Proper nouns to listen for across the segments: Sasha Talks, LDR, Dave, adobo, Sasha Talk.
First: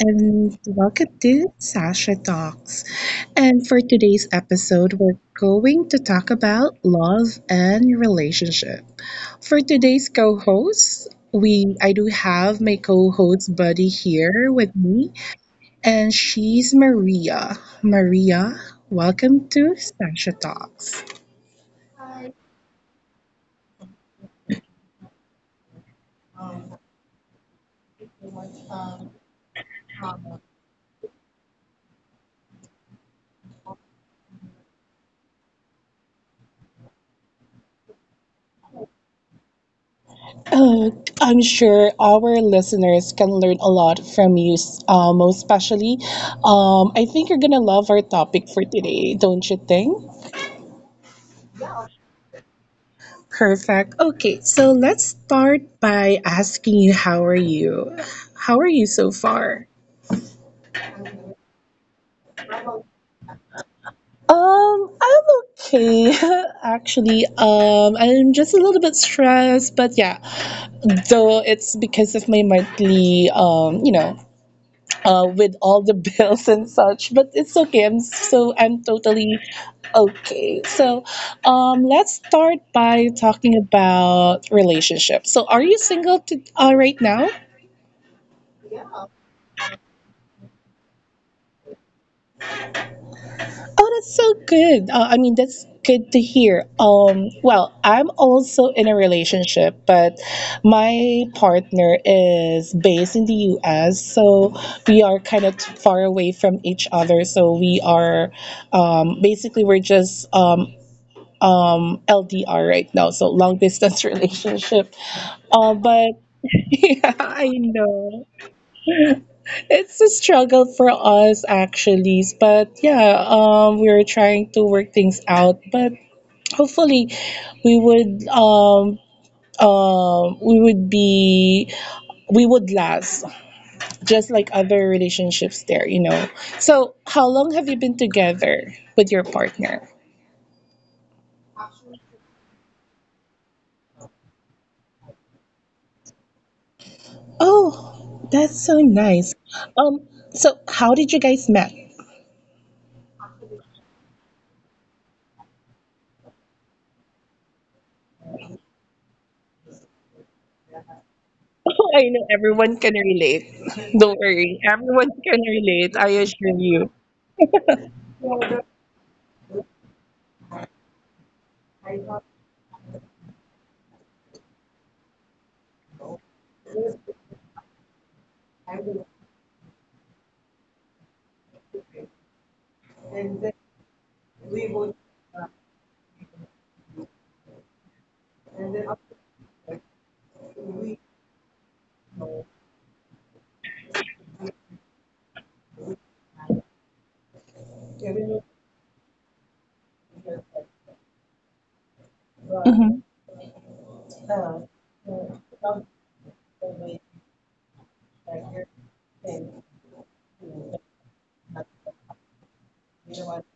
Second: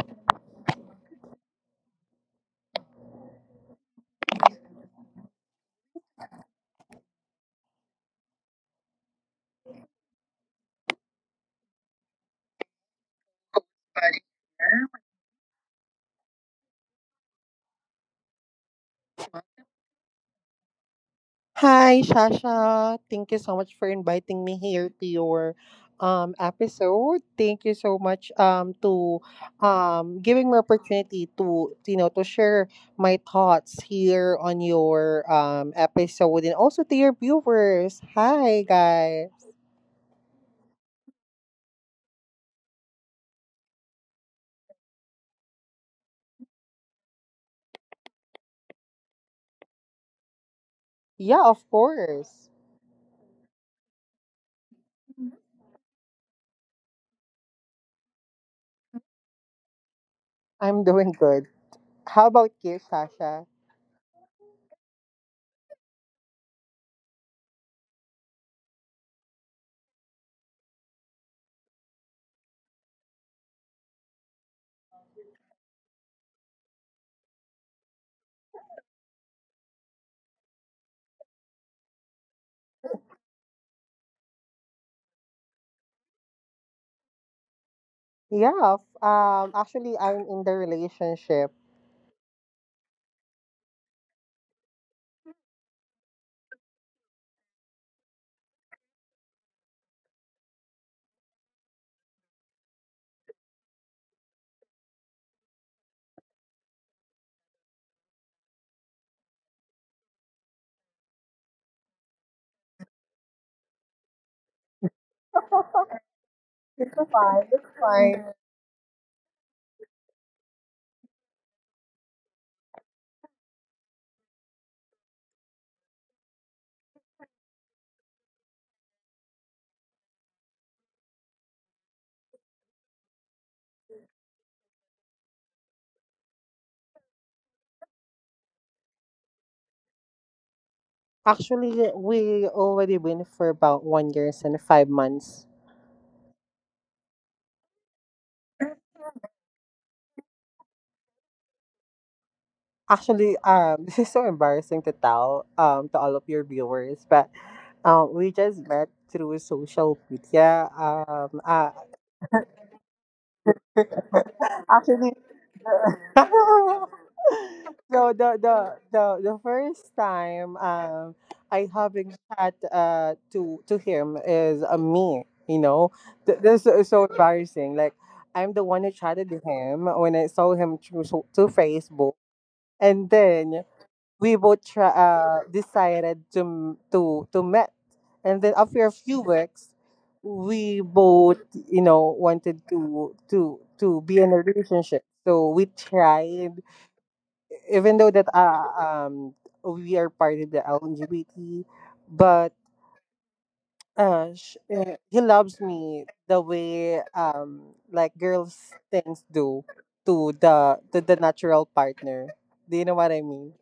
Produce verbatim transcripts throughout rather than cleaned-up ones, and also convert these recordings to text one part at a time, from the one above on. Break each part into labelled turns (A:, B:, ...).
A: and welcome to Sasha Talks. And for today's episode, we're going to talk about love and relationship. For today's co-host, we I do have my co-host buddy here with me, and she's Maria. Maria, welcome to Sasha Talks.
B: Hi, Shasha. Thank you so much for inviting me here to your um episode. Thank you so much um to um giving me opportunity to you know to share my thoughts here on your um episode and also to your viewers. Hi, guys.
A: Uh, I'm sure our listeners can learn a lot from you, s- uh, most especially. Um, I think you're gonna love our topic for today, don't you think?
B: Yeah, of course.
A: Perfect. Okay, so let's start by asking you, how are you? How are you so far?
B: I'm doing good. How about you, Shasha?
A: Um, I'm okay, actually. Um, I'm just a little bit stressed, but yeah. So it's because of my monthly, um, you know, uh, with all the bills and such. But it's okay. I'm so I'm totally okay. So, um, let's start by talking about relationships. So, are you single to, uh, right now?
B: Yeah, f- um actually I'm in the relationship.
A: Oh, that's so good. Uh, I mean, that's good to hear. Um, well, I'm also in a relationship, but my partner is based in the U S, so we are kind of far away from each other. So we are um, basically we're just um, um, L D R right now, so long distance relationship. Uh, but
B: It's
A: yeah,
B: fine.
A: I
B: It's
A: know
B: fine.
A: it's a struggle for us actually. But yeah, um, we're trying to work things out. But hopefully, we would um, um, we would be we would last just like other relationships there, you know. So, how long have you been together with your partner?
B: Actually, we already been for about one years and five months.
A: Oh, that's so nice. Um, so how did you guys met?
B: Actually, um, this is so embarrassing to tell um to all of your viewers, but um, we just met through social media. Um, uh,
A: Oh, I know everyone can relate. Don't worry, everyone
B: actually,
A: can relate. I assure you.
B: so the the the the first time um I having chat uh to to him is uh, me, you know. Th- This is so embarrassing. Like I'm the one who chatted to him when I saw him through so- to Facebook, and then we both tra- uh, decided to m- to to met, and then after a few weeks, we both you know wanted to to to be in a relationship. So we tried even though that uh, um we are part of the L G B T, but uh, sh- uh, he loves me the way um like girls things do to the to the natural partner. Do you know what I mean?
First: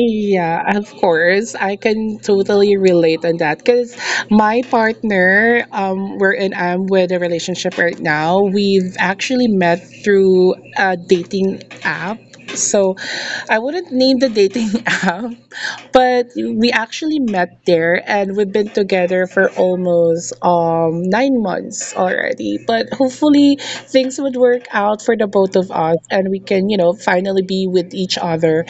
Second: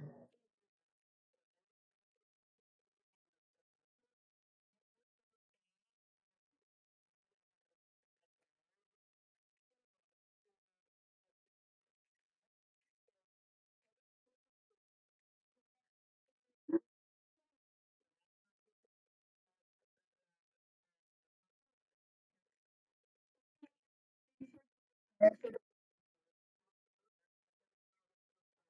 A: Yeah, of course. I can totally relate on that because my partner, um, wherein I'm with a relationship right now, we've actually met through a dating app. So I wouldn't name the dating app, but we actually met there and we've been together for almost um nine months already. But hopefully things would work out for the both of us and we can, you know, finally be with each other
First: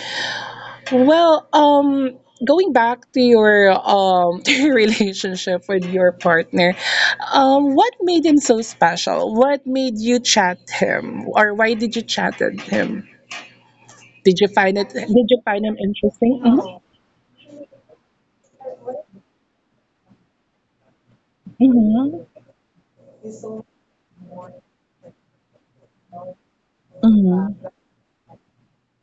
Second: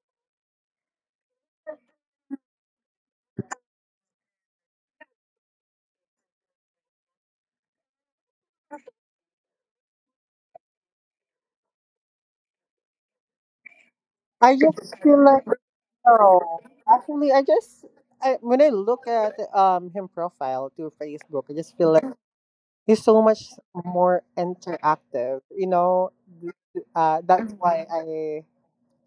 A: well, um, going back to your um to your relationship with your partner, um, what made him so special? What made you chat him, or why did you chat at him? Did you
B: I
A: find it?
B: just feel
A: Did
B: like
A: you find him interesting?
B: no. Actually, I just I, when I look at um him profile to Facebook, I just feel like
A: Mm-hmm.
B: he's so much more interactive. You know, uh, that's
A: hmm
B: why I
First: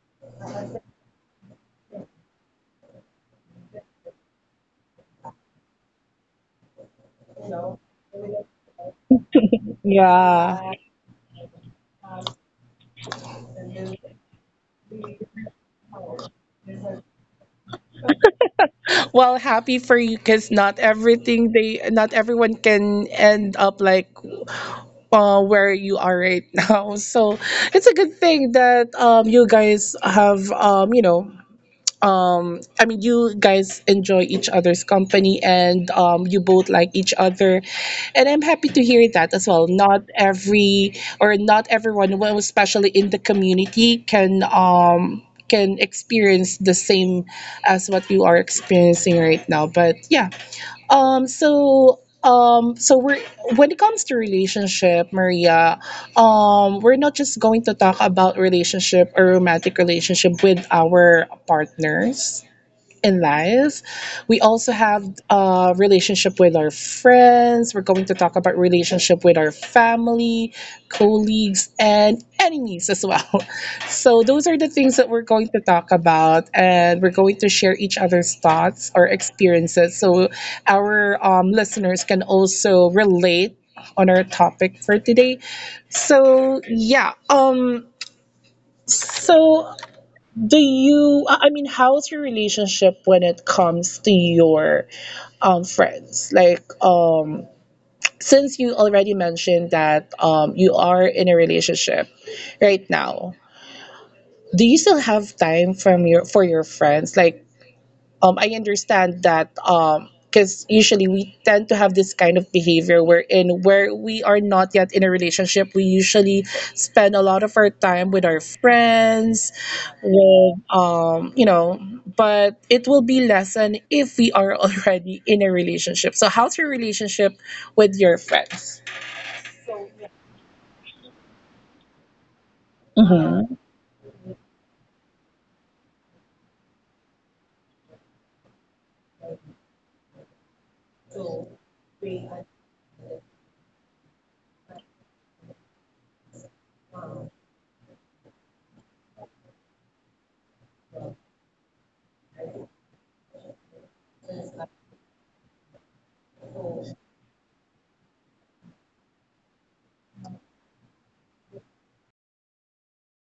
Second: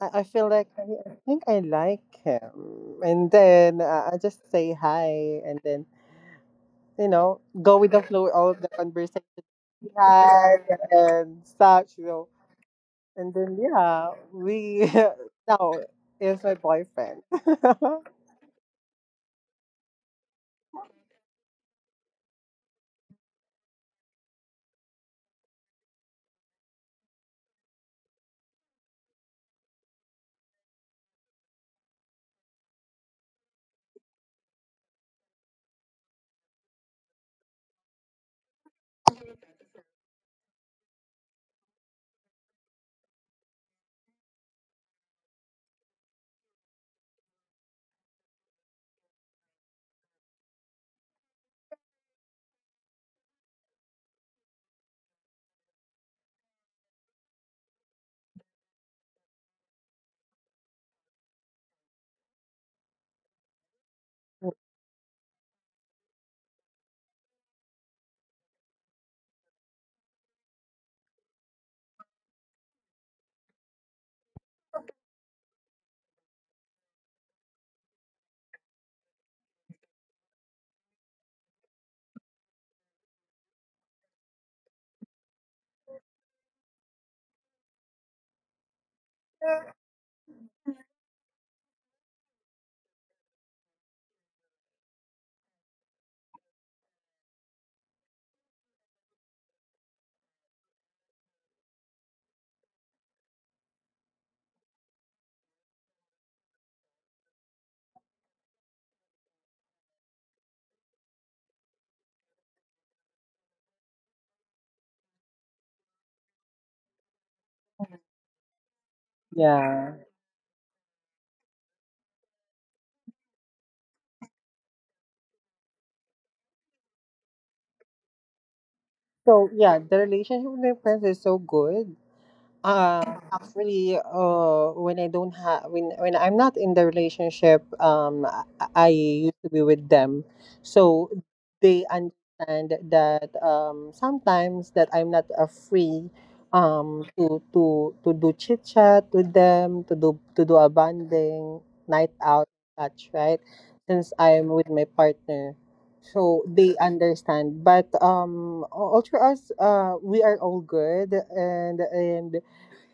B: I, I feel like I, I think I like him, and then uh, I just say hi, and then you know go with the flow all of the conversation we had
A: Yeah.
B: and such, you know, and then yeah, we now is my boyfriend.
A: Well, happy for you because not everything they, not everyone can end up like uh, where you are right now. So it's a good thing that um you guys have um you know um i mean you guys enjoy each other's company and um you both like each other, and I'm happy to hear that as well. Not every or not everyone, well, especially in the community, can um can experience the same as what you are experiencing right now, but yeah. um so um so we're When it comes to relationship, Maria, um we're not just going to talk about relationship or romantic relationship with our partners in life. We also have a relationship with our friends. We're going to talk about relationship with our family, colleagues, and enemies as well. So those are the things that we're going to talk about, and we're going to share each other's thoughts or experiences, so our um, listeners can also relate on our topic for today. So yeah, um. So do you I I mean, how's your relationship when it comes to your um friends, like um since you already mentioned that um you are in a relationship right now, do you still have time from your for your friends? Like um, I understand that because usually we tend to have this kind of behavior wherein, where we are not yet in a relationship, we usually spend a lot of our time with our friends,
B: Yeah.
A: with um, you know, but it will be lessened if we are already in a relationship. So how's your relationship with your friends?
B: So yeah, the relationship with my friends is so good. Um,
A: hmm
B: actually, uh, when I don't have when when I'm not in the relationship, um, I, I used to be with them, so they understand that um sometimes that I'm not uh, free, um, to to to do chit chat with them, to do to do a bonding night out, such right, since I'm with my partner. So they understand, but um, all through us, uh, we are all good, and and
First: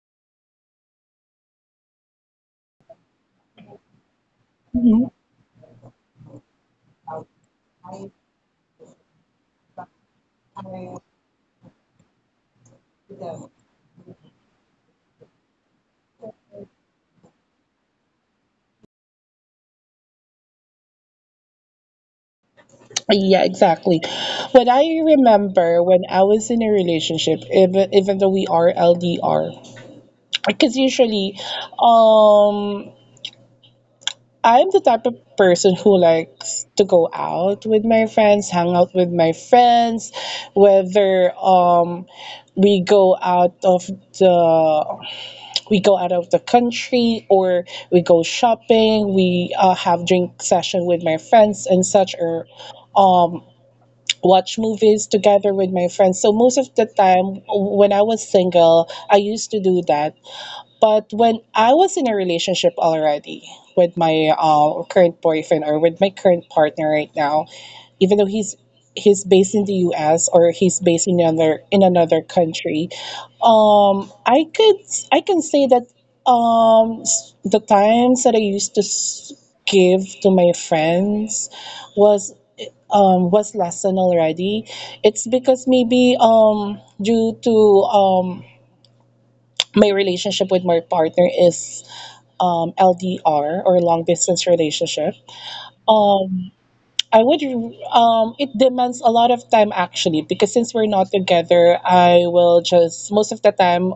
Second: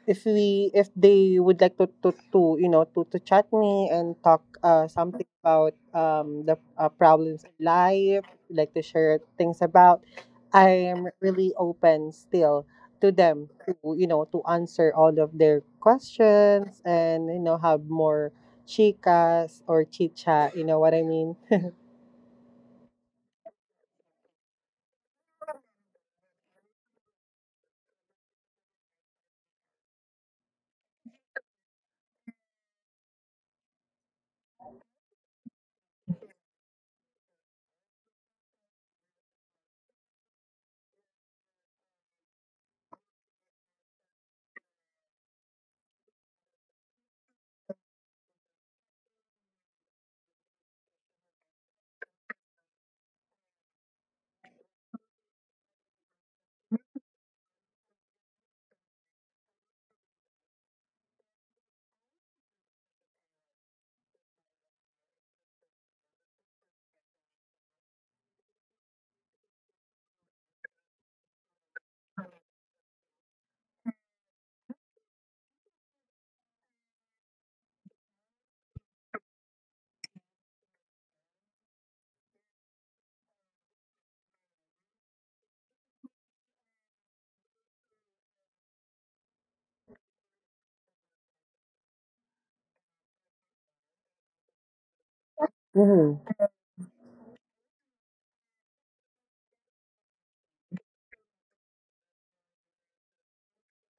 B: if we if they would like to to, to you know to, to chat me and talk uh, something about um, the uh, problems in life like to share things about I am really open still to them to you know to answer all of their questions, and you know have more chicas or chicha, you know what I mean.
A: Yeah, exactly. What I remember when I was in a relationship, even even though we are L D R. Because usually um I'm the type of person who likes to go out with my friends, hang out with my friends, whether um we go out of the we go out of the country, or we go shopping, we uh, have drink session with my friends and such, or watch movies together with my friends. So most of the time when I was single, I used to do that. But when I was in a relationship already with my uh, current boyfriend or with my current partner right now, even though he's he's based in the U S or he's based in another in another country, um, I could I can say that um, s- the times that I used to s- give to my friends was um, was lessened already. It's because maybe um, due to um, my relationship with my partner is um, L D R or long distance relationship,
B: Mm-hmm.
A: um, I would, um, it demands a lot of time actually because since we're not together, I will just, most of the time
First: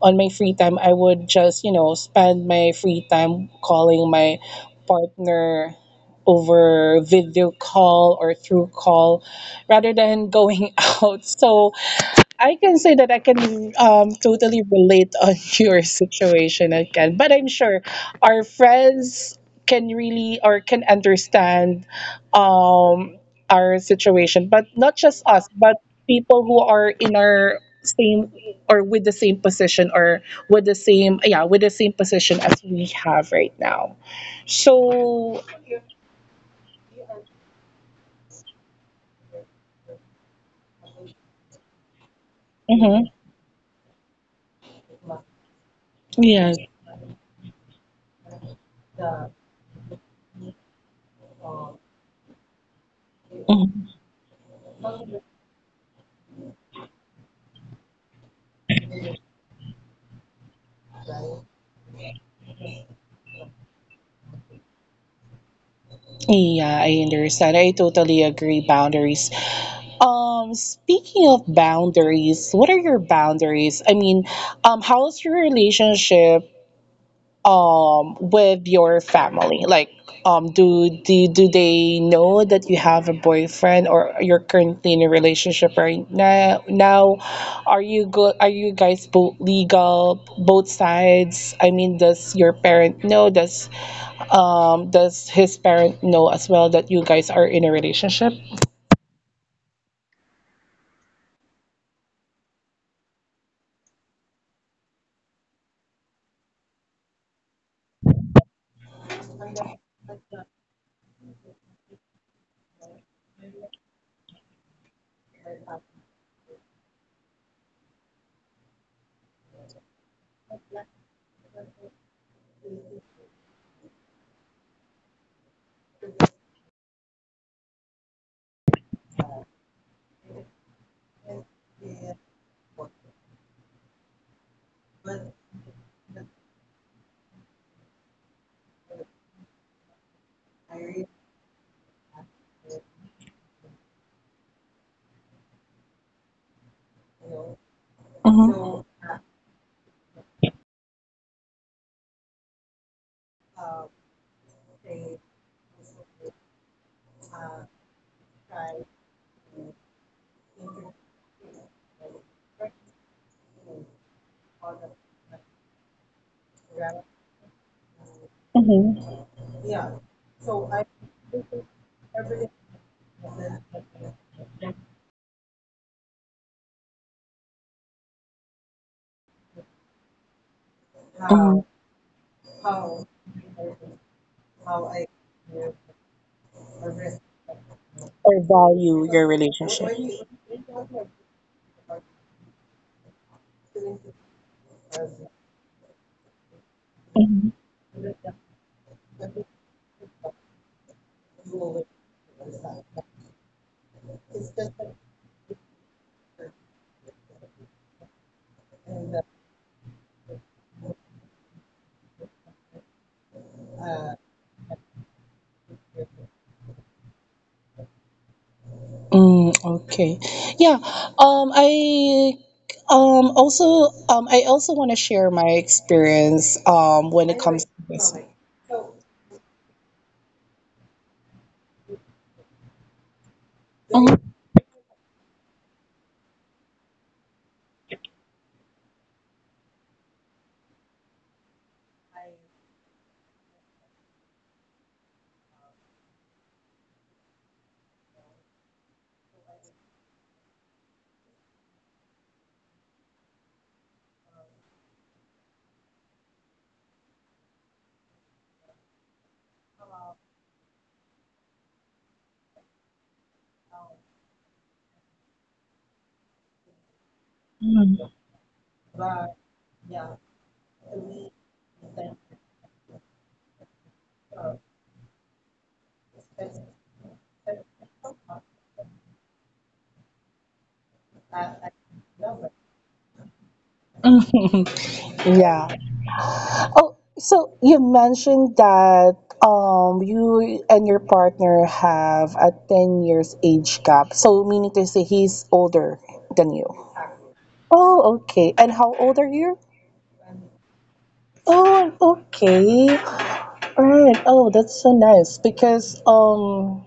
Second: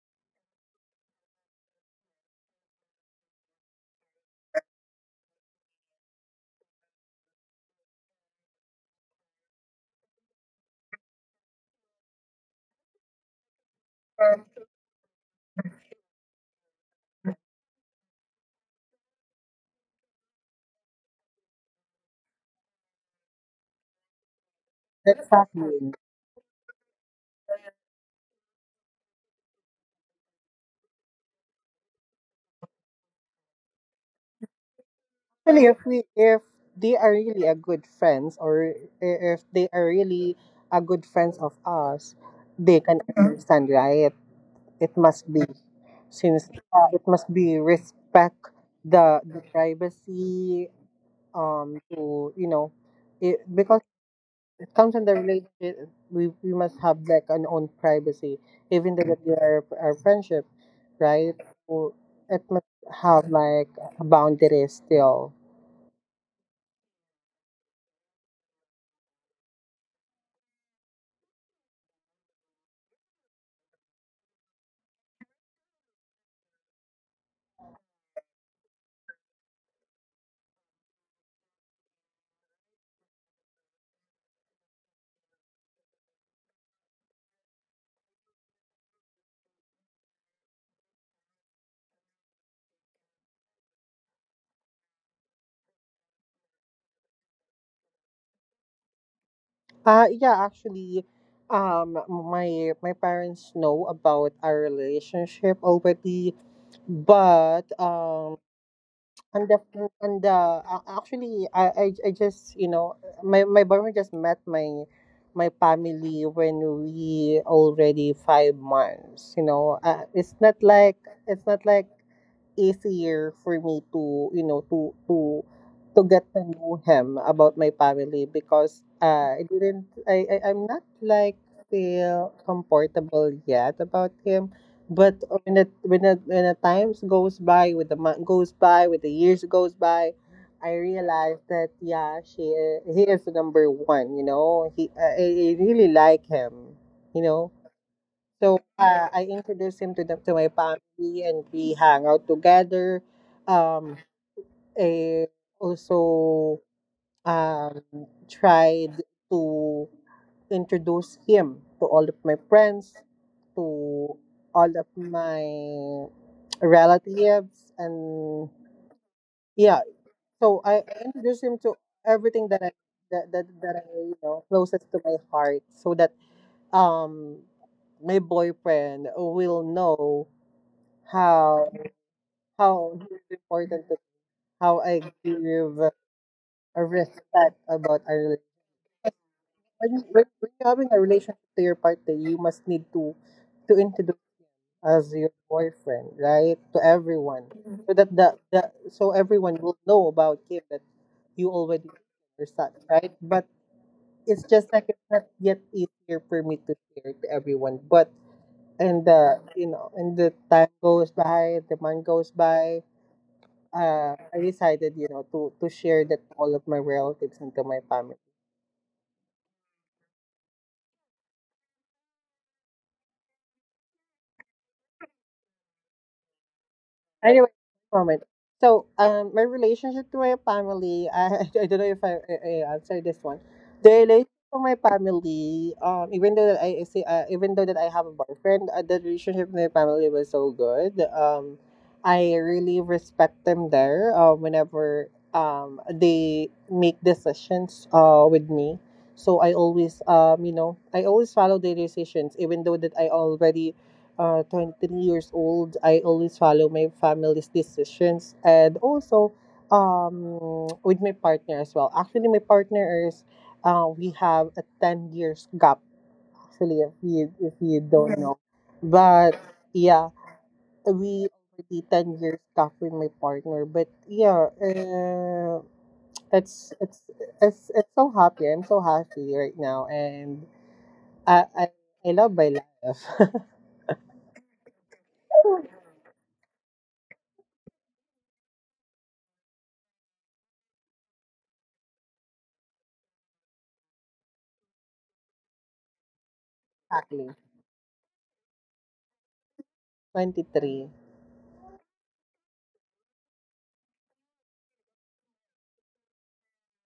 A: on my free time, I would just, you know, spend my free time calling my partner over video call or through call rather than going out. So, I can say that I can um, totally relate on your situation again, but I'm sure our friends can really or can understand um, our situation, but not just us,
B: Exactly.
A: but people who are in our same or with the same position or with the same yeah with the same position as we have right now. So
B: Actually, if we if they are really a good friends, or i- if they are really a good friends of us, they can
A: mhm,
B: Mhm. understand, right? It must be since
A: yes.
B: uh, it must be respect the the privacy um to you know it because it comes in the relationship, we, we must have like an own privacy, even though that we are our friendship, right? So it must have like a boundary still.
A: Yeah, I understand. I totally agree. Boundaries. Um, speaking of boundaries, what are your boundaries? I mean, um, how's your relationship um with your family? Like um do do do they know that you have a boyfriend or you're currently in a relationship right now? Now are you go? Are you guys both legal, both sides? I mean, does your parent know? Does um does his parent know as well that you guys are in a relationship?
B: Uh, yeah, actually, um, my my parents know about our relationship already, but um, and the and the uh, actually, I, I I just you know, my my boyfriend just met my my family when we already five months. You know, uh, it's not like it's not like easier for me to you know to to to get to know him about my family because uh, I didn't I, I I'm not like feel comfortable yet about him. But when it when it when the times goes by, with the month goes by, with the years goes by, I realized that yeah she he is number one, you know he I, I really like him, you know. So uh, I introduced him to the to my family, and we hang out together. Um, I also um tried to introduce him to all of my friends, to all of my relatives, and
A: Mm-hmm.
B: yeah. So I, I introduced him to everything that I that, that that I you know closest to my heart, so that um my boyfriend will know how how it's important to how I give a respect about our
A: or
B: relationship.
A: value
B: When, when, when you're having a relationship to your partner, you must need to to introduce as your boyfriend, right, to everyone,
A: your
B: so that the, the so everyone will know about him that you already or such, right? But it's just like it's not yet easier for me to share to everyone, but and the you know, and the time goes by, the month goes by, uh, I decided, you know, to to share that to all of my relatives and to my family.
A: Mm, okay. Yeah. Um, I um also um I also want to share my experience um when it
B: Anyway
A: comes to this.
B: moment, so um my relationship to my family, i, I don't know if I, I, I answer this one. The
A: Mhm,
B: relationship to my family, um even though that I I say uh, even though that I have a boyfriend, uh, the relationship with my family was so good. um I really respect them there, uh, whenever um they make decisions uh with me, so I always um you know I always follow their decisions even though that I already uh, twenty-three years old, I always follow my family's decisions and also, um, with my partner as well. Actually, my partner is, uh, we have a ten years gap, actually, if you, if you don't know. But yeah, we already ten years gap with my partner. But yeah, uh, it's, it's, it's, it's so happy. I'm so happy right now. And I, I, I love my life.
A: mhm. Yeah. Oh, so you mentioned that um you and your partner have a ten years age gap. So meaning to say he's older than you.
B: Exactly.
A: Oh, okay. And how old are you?
B: twenty-three.
A: Oh, okay. All right. Oh, that's so nice because um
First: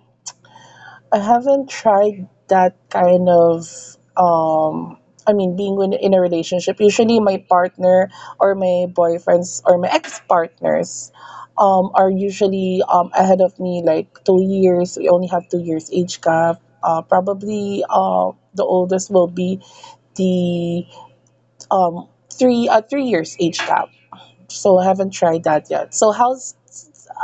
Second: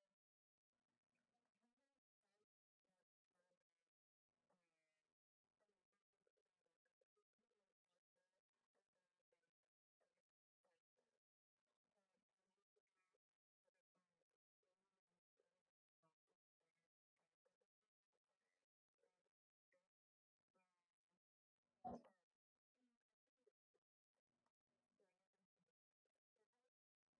A: I haven't tried that kind of um I mean being in, in a relationship. Usually my partner or my boyfriends or my ex-partners um are usually um ahead of me like two years. We only have two years age gap. Uh probably uh the oldest will be the um three uh, three years age gap. So I haven't tried that yet. So how's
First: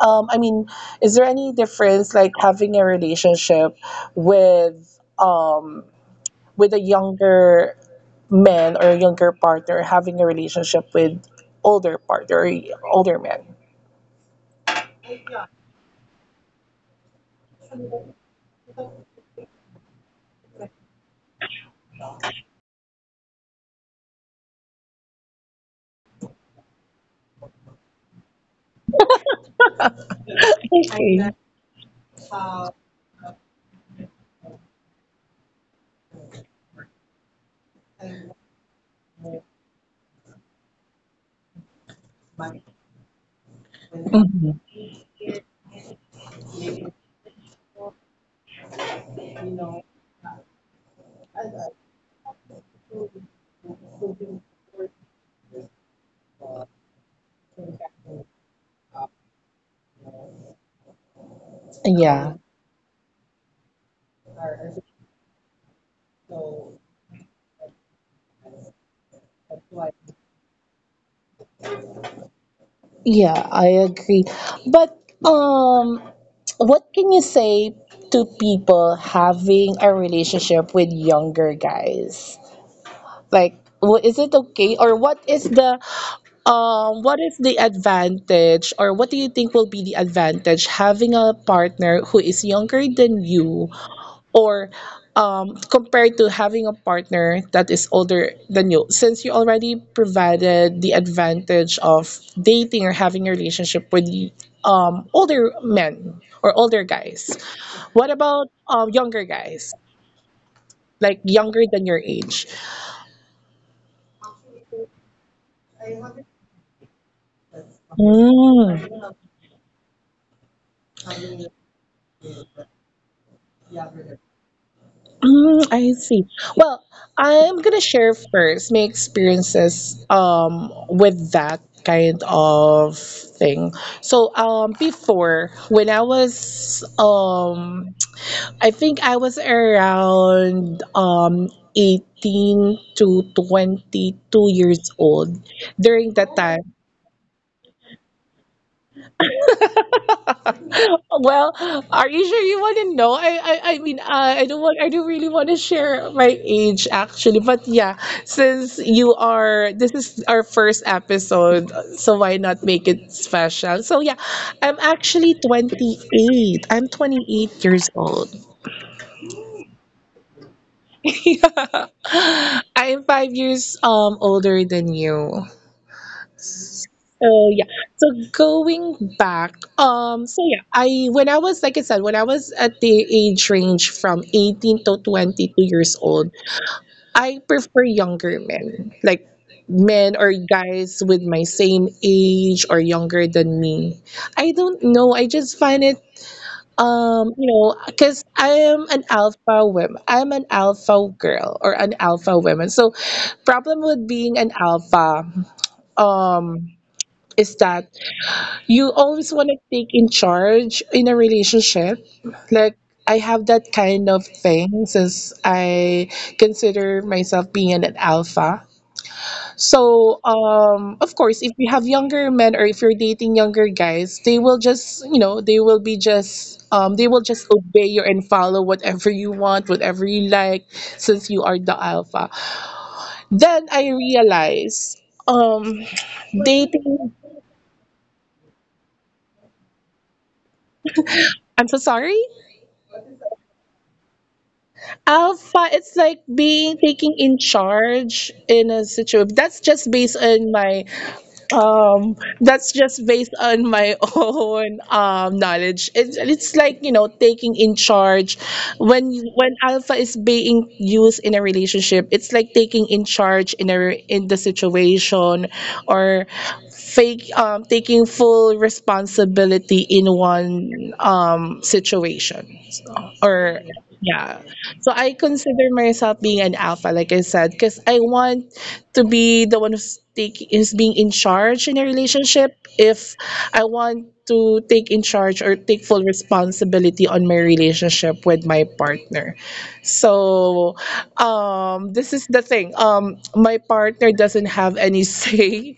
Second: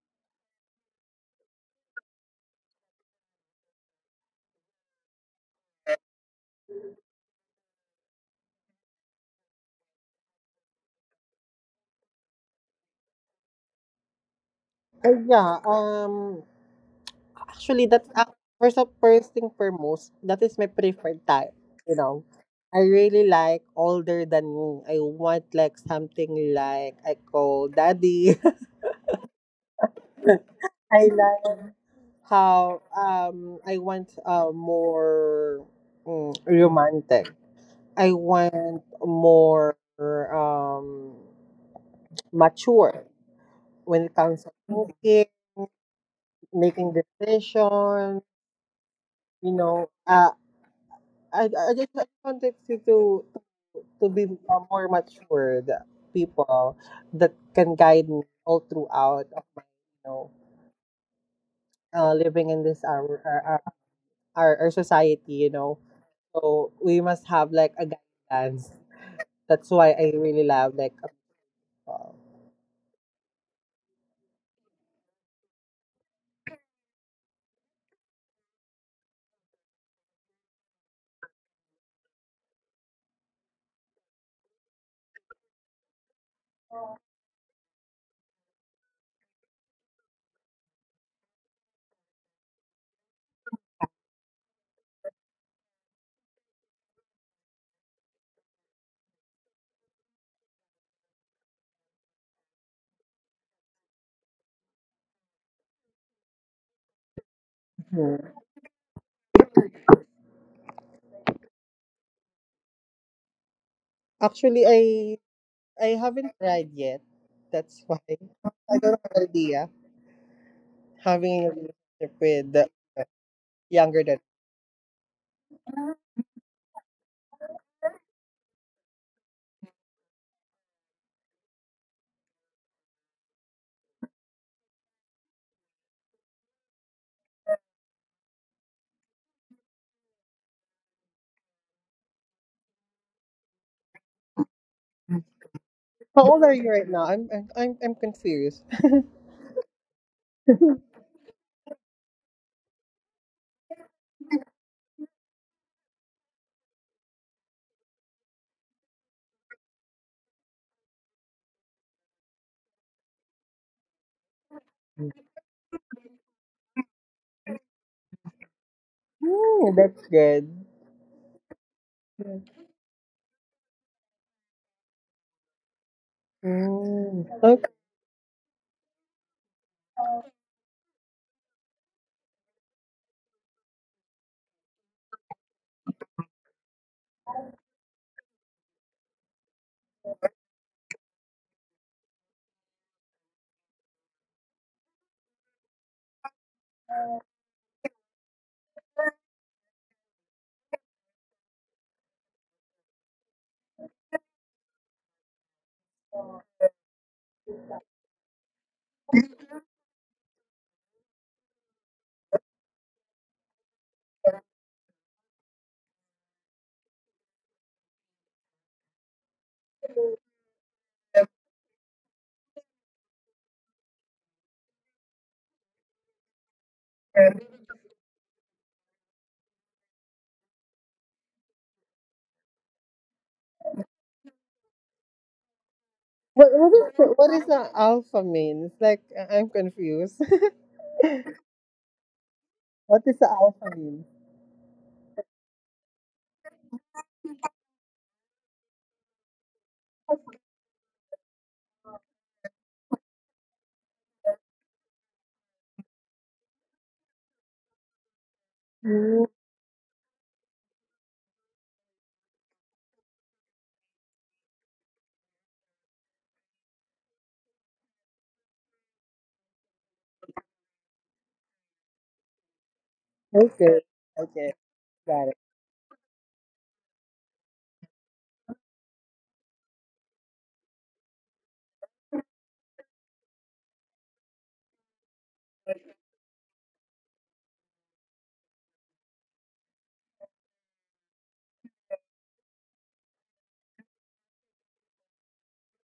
A: um, I mean, is there any difference like having a relationship with um with a younger man or a younger partner having a relationship with older partner or older man?
B: Uh, yeah, um, actually, that's uh, first of first thing foremost, that is my preferred type. You know, I really like older than me. I want like something like I call daddy. I like how um I want uh more mm, romantic. I want more um mature when it comes to
A: Mhm.
B: music, making decisions. You know, uh, I, I just I wanted you to to be uh, more matured people that can guide me all throughout of my you know uh, living in this our our, our our our society, you know. So we must have like a guidance. That's why I really love like uh,
A: But um, what can you say to people having a relationship with younger guys? Like, wha- is it okay, or what is the Um, what is the advantage, or what do you think will be the advantage having a partner who is younger than you, or um, compared to having a partner that is older than you? Since you already provided the advantage of dating or having a relationship with um, older men or older guys, what
B: Mhm.
A: about um, younger guys, like younger than your age?
B: Actually I I haven't tried yet, that's why I
A: Mm.
B: don't have an idea having a relationship with uh, younger than.
A: Mm, I see. Well, I'm gonna share first my experiences um with that kind of thing. So um before, when I was um I think I was around um eighteen to twenty-two years old. During
B: How
A: that
B: old are you
A: time,
B: right now? I'm I'm I'm I'm confused.
A: well, are you sure you want to know? I, I, I mean, uh, I don't want, I don't really want to share my age actually, but yeah, since you are, this is our first episode, so why not make it special? So yeah, I'm actually twenty-eight. I'm twenty-eight years old.
B: Oh, that's good.
A: Yeah. I'm five years um older than you.
B: Mm.
A: So
B: Okay.
A: yeah, so going back, um, so yeah, I when I was, like I said, when I was at the age range from eighteen to twenty-two years old, I prefer younger men, like men or guys with my same age or younger than me. I don't know, I just find it um, you know, because I am an alpha woman. I'm an alpha girl or an alpha woman. So problem with being an alpha um is that you always want to take in charge in a relationship. Like I have that kind of thing since I consider myself being an alpha. So um, of course, if you have younger men or if you're dating younger guys, they will just you know they will be just um, they will just obey you and follow whatever you want, whatever you like, since you are the alpha. Then I realized um,
B: What, what is the-
A: dating.
B: what is the alpha mean? It's like I- I'm confused.
A: I'm so sorry.
B: What is the alpha mean?
A: Alpha, it's like being taking in charge in a situation. That's just based on my um that's just based on my own um knowledge. It's it's like, you know, taking in charge
B: Mm.
A: when you- when alpha is being used in a relationship, it's like taking in charge in a re- in the situation or fake um taking full responsibility in one um situation. So, or
B: Okay. Okay.
A: yeah. So
B: Got
A: I
B: it.
A: consider myself being an alpha, like I said, because I want to be the one who's take is being in charge in a relationship. If I want to take in charge or take full responsibility on my relationship with my partner. So um this is the thing. Um my partner doesn't have any say.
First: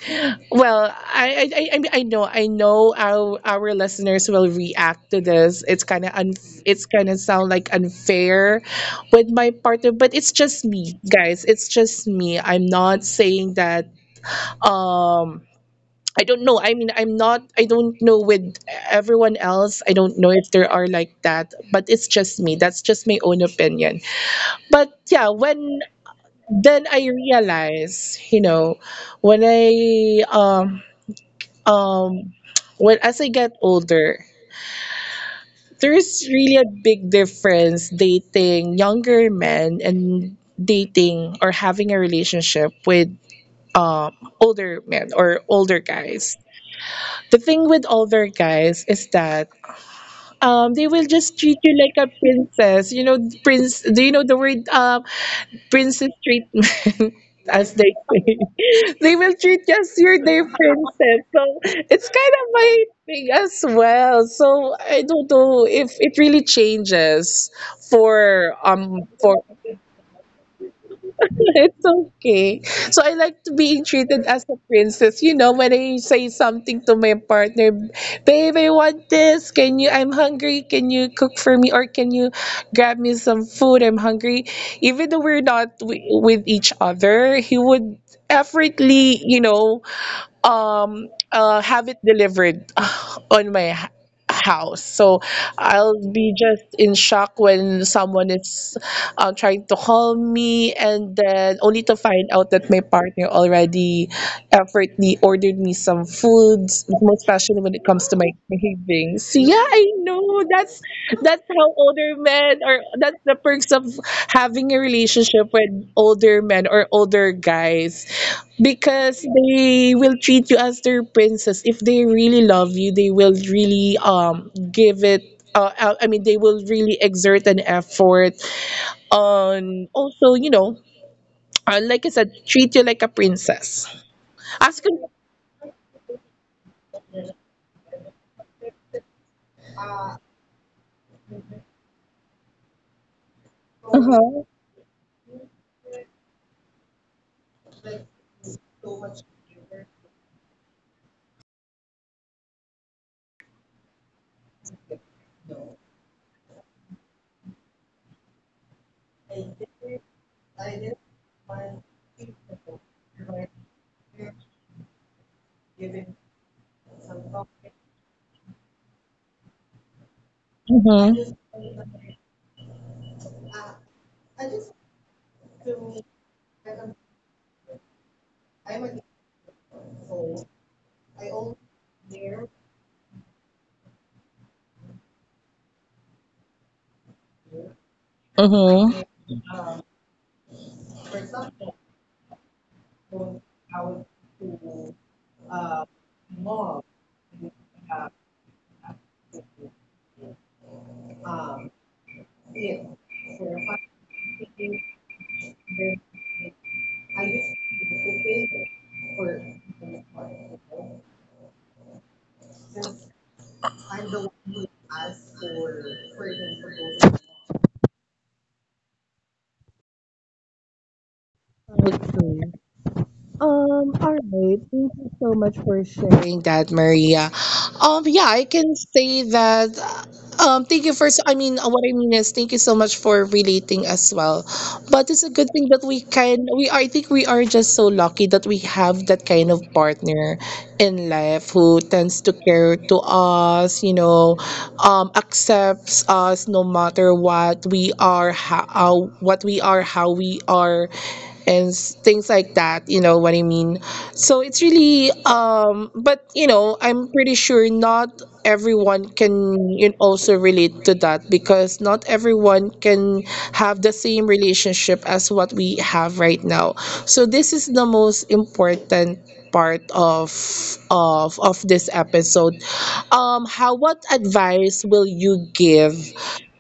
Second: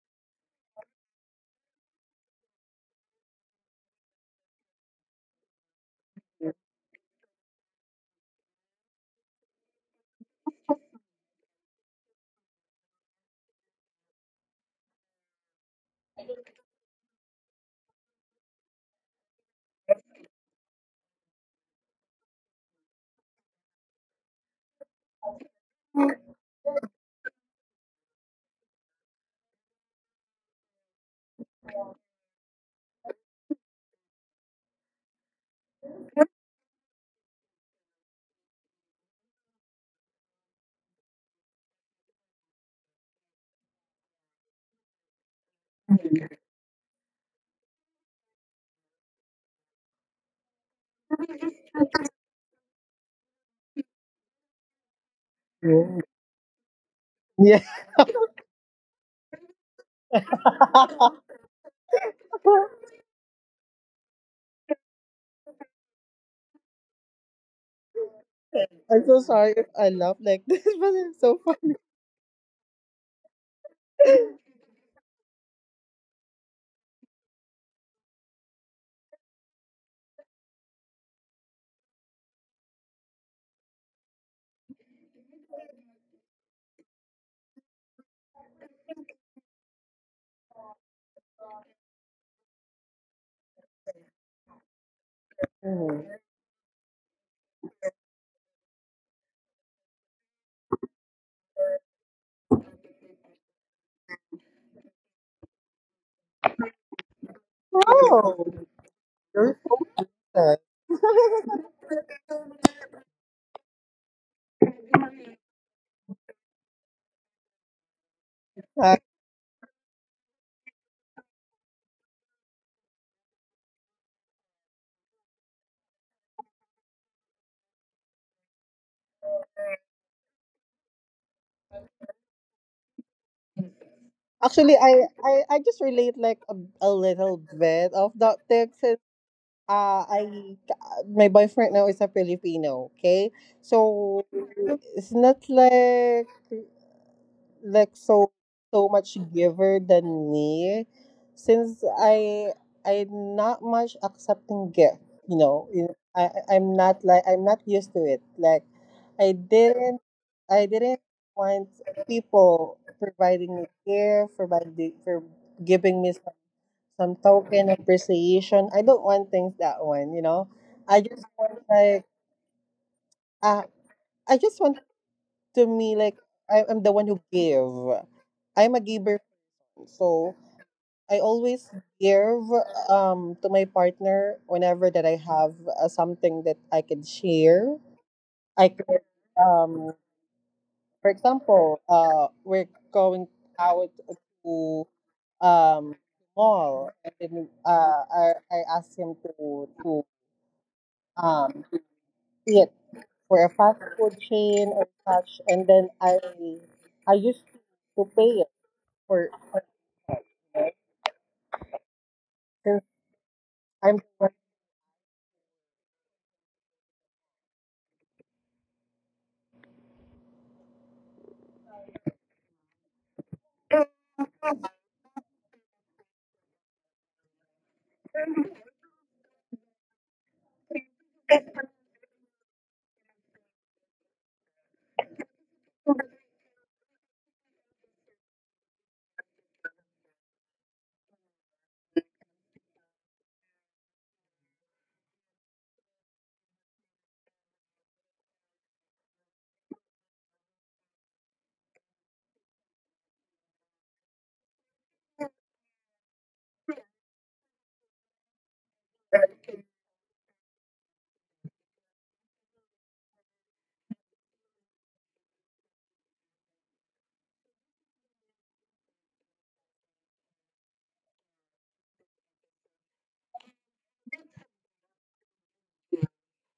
A: Well, I I I, I mean, I know I know our our listeners will react to this. It's kind of un it's kind of sound like unfair with my partner, but it's just me, guys, it's just me. I'm not saying that um I don't know. I mean i'm not I don't know with everyone else. I don't know if there are like that, but it's just me. That's just my own opinion. But yeah, when then I realize, you know, when i um um when, as I get older, there is really a big difference dating younger men and dating or having a relationship with um, older men or older guys. The thing with older guys is that um, they will just treat you like a princess. You know, prince. Do you know the word? Uh,
B: Mm.
A: princess treatment,
B: Yeah.
A: as they say. They will treat you as you're their princess. So it's kind of my thing as well. So I don't know if it really changes for
B: I'm
A: um
B: so
A: for
B: sorry if I laugh like this, but it's so funny.
A: it's okay. So I like to being treated as a princess. You know, when I say something to my partner, babe, I want this. Can you? I'm hungry. Can you cook for me? Or can you grab me some food? I'm hungry. Even though we're not w- with each other, he would effortly, you know, um uh have it delivered on my h- house. So I'll
B: Mhm.
A: be just in shock when someone is uh, trying to call me, and then only to find out that my partner already effortly ordered me some foods, most especially when it comes to my
B: Oh,
A: cravings. So
B: you're
A: yeah,
B: good.
A: I know that's that's how older men, or that's the perks of having a relationship with older men or older guys,
B: Uh,
A: because they will treat you as their princess. If they really love you, they will really um give it uh, uh, I mean, they will really exert an effort on, also, you know, uh, like I said, treat you like a princess.
B: Actually,
A: As con-
B: I, I I just relate like a, a little bit of that text. And Uh, I my boyfriend now is a Filipino. Okay, so
A: uh-huh,
B: it's not like like so so much giver than me, since i i'm not much accepting gift, you know. you- i I- I'm not like I'm not used to it. Like i didn't I didn't want people providing me care, providing for giving me some, some token appreciation. I don't want things that one, you know. I
A: uh-huh,
B: just want like uh, I just want to me like I, I'm the one who give. I'm a giver, so I always give um to my partner whenever that I have uh, something that I can share. I could
A: uh-huh.
B: um for example, uh we're going out to um mall, and then uh I, I ask him to to um to eat for a fast food chain or such, and then I I used to pay it for for, since I'm.
A: That's so Um, all right. Thank you so much for sharing that, Maria. Um, yeah, I can say that. Um, thank you for. I mean, what I mean is, thank you so much for relating as well. But it's a good thing that we can. We are, I think we are just so lucky that we have that kind of partner in life who tends to care to us. You know, um, accepts us no matter what we are, how, what we are, how we are, and s- things like that, you know what I mean. So it's really um but you know, I'm pretty sure not everyone can, you know, also relate to that, because not everyone can have the same relationship as what we have right now. So this is the most important part of of of this episode. Um how What advice will you give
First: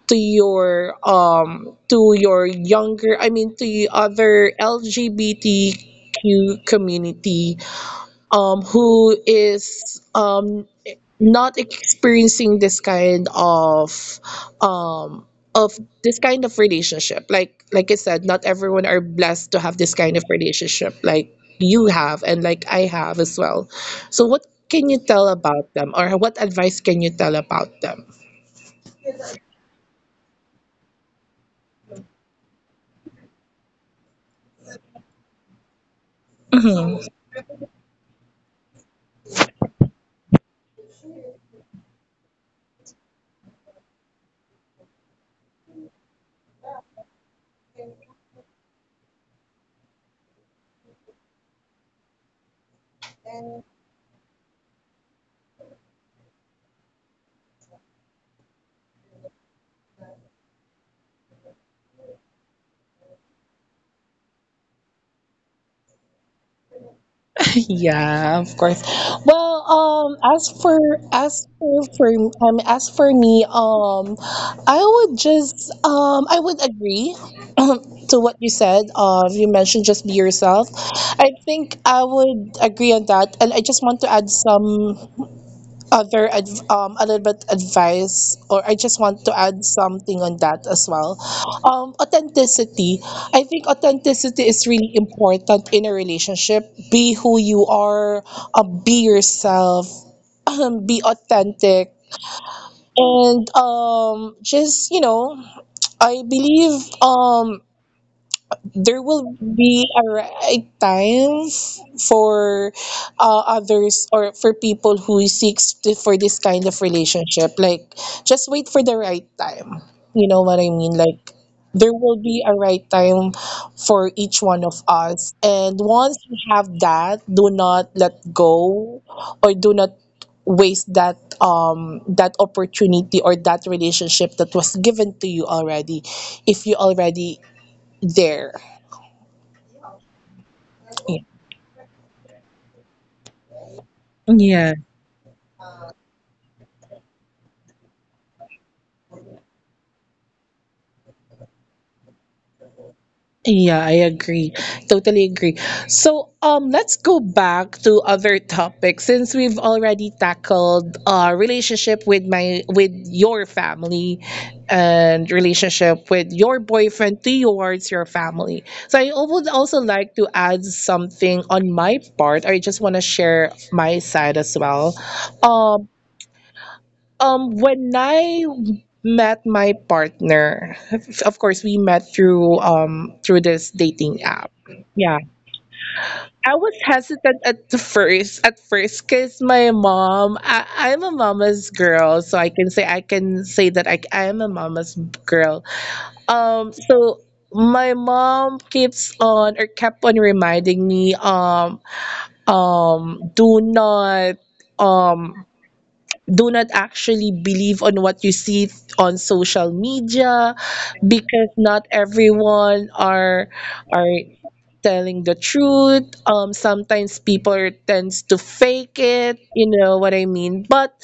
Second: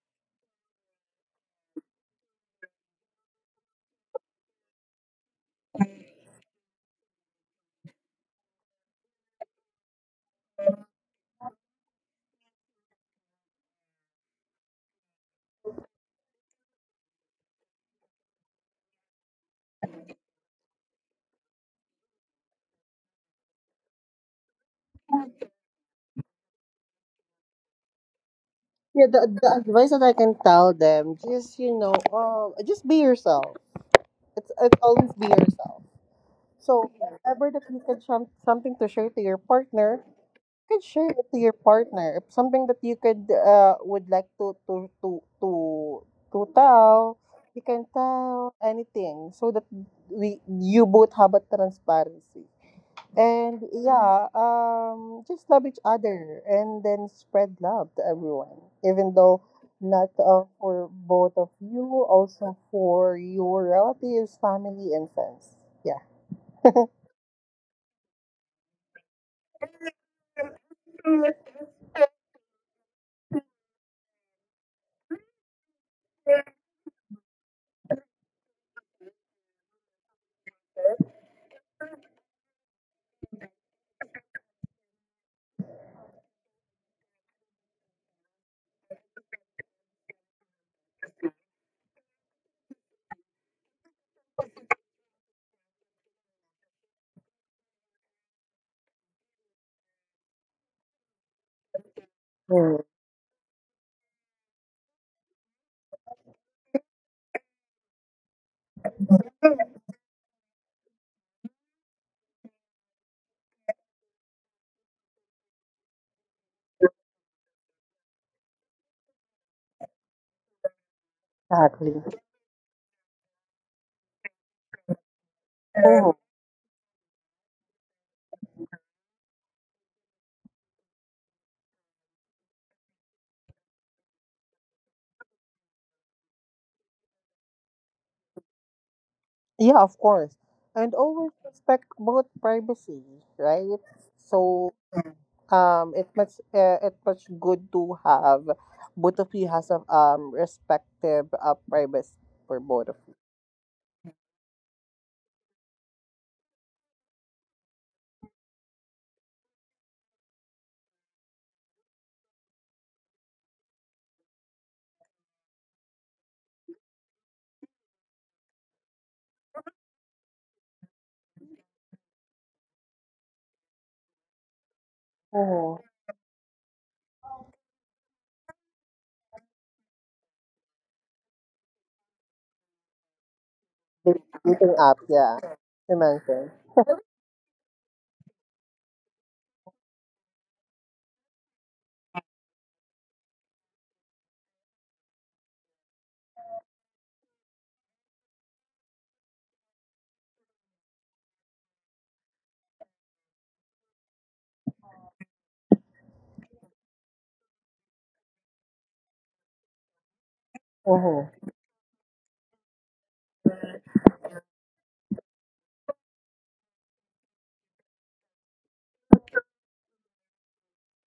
A: to your um to your younger I mean to your other LGBTQ community, um who is um not experiencing this kind of um of this kind of relationship? like like I said, not everyone are blessed to have this kind of relationship, like you have and like I have as well. So what can you tell about them, or what advice can you tell about them?
B: Yeah, the, the advice that I can tell them, just you know, um, just be yourself. It's it's always be yourself. So whatever that you can some something to share to your partner, you can share it to your partner. If something that you could uh would like to to to to to tell, you can tell anything so that we you both have a transparency. And yeah, um, just love each other and then spread love to everyone, even though not uh, for both of you, also for your relatives, family, and friends. Yeah.
A: Yeah, of course. Well, um, as for as for for um, as for me, um, I would just um, I would agree to what you said. Uh, you mentioned, just be yourself. I think I would agree on that, and I just want to add some other adv- um, a little bit advice, or I just want to add something on that as well. Um, authenticity, I think authenticity is really important in a relationship. Be who you are, uh, be yourself, be authentic. And um, just, you know, I believe um, there will be a right time for uh, others, or for people who seeks to, for this kind of relationship. Like, just wait for the right time, you know what I mean. Like, there
B: Exactly.
A: will be a right time for each one of us, and
B: Oh,
A: once you have that, do not let go, or do not waste that um that opportunity or that relationship that was given to you already, if you already there.
B: yeah, of course. And always respect both privacy, right? So
A: Yeah,
B: um, it much uh, it much good to have both of you has a um respective uh, privacy for both of
A: yeah, I agree. Totally agree. So, um, let's go back to other topics, since we've already tackled uh relationship with my with your family and relationship with your boyfriend towards your family. So I would also like to add something on my part. I just want to share my side as well.
B: you.
A: Um, Um, when I met my partner, of course we met through um through this
B: The
A: dating app.
B: dating app,
A: Yeah.
B: yeah. You mentioned.
A: I was hesitant at the first at first, because my mom, I, I'm a mama's girl, so I can say, I can say that I I am a mama's girl. Um so my mom keeps on, or kept on reminding me, um um do not um do not actually believe on what you see on social media,
B: Mm-hmm.
A: because not everyone are are telling the truth. Um sometimes people tends to fake it, you know what I mean. But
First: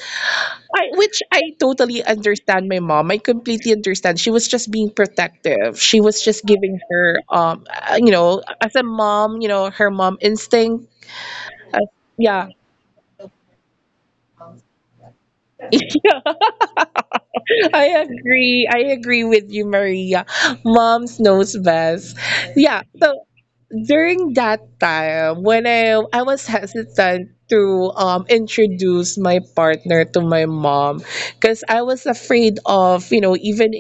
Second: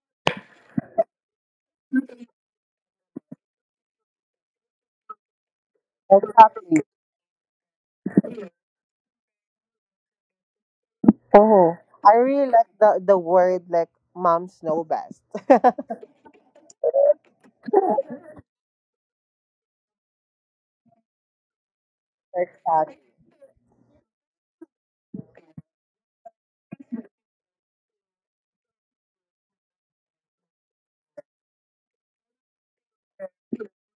A: i which I totally understand my mom, I completely understand. She was just being protective, she was just giving
B: Exactly.
A: her um uh, you know, as a mom, you know, her mom instinct.
B: Mm-hmm.
A: uh,
B: I really
A: yeah.
B: like the, the word like moms know best.
A: I agree. I agree with you, Maria. Moms knows best. Yeah.
B: Exactly.
A: So during that time, when I I was hesitant to um introduce my partner to my mom, because I was afraid of, you know, even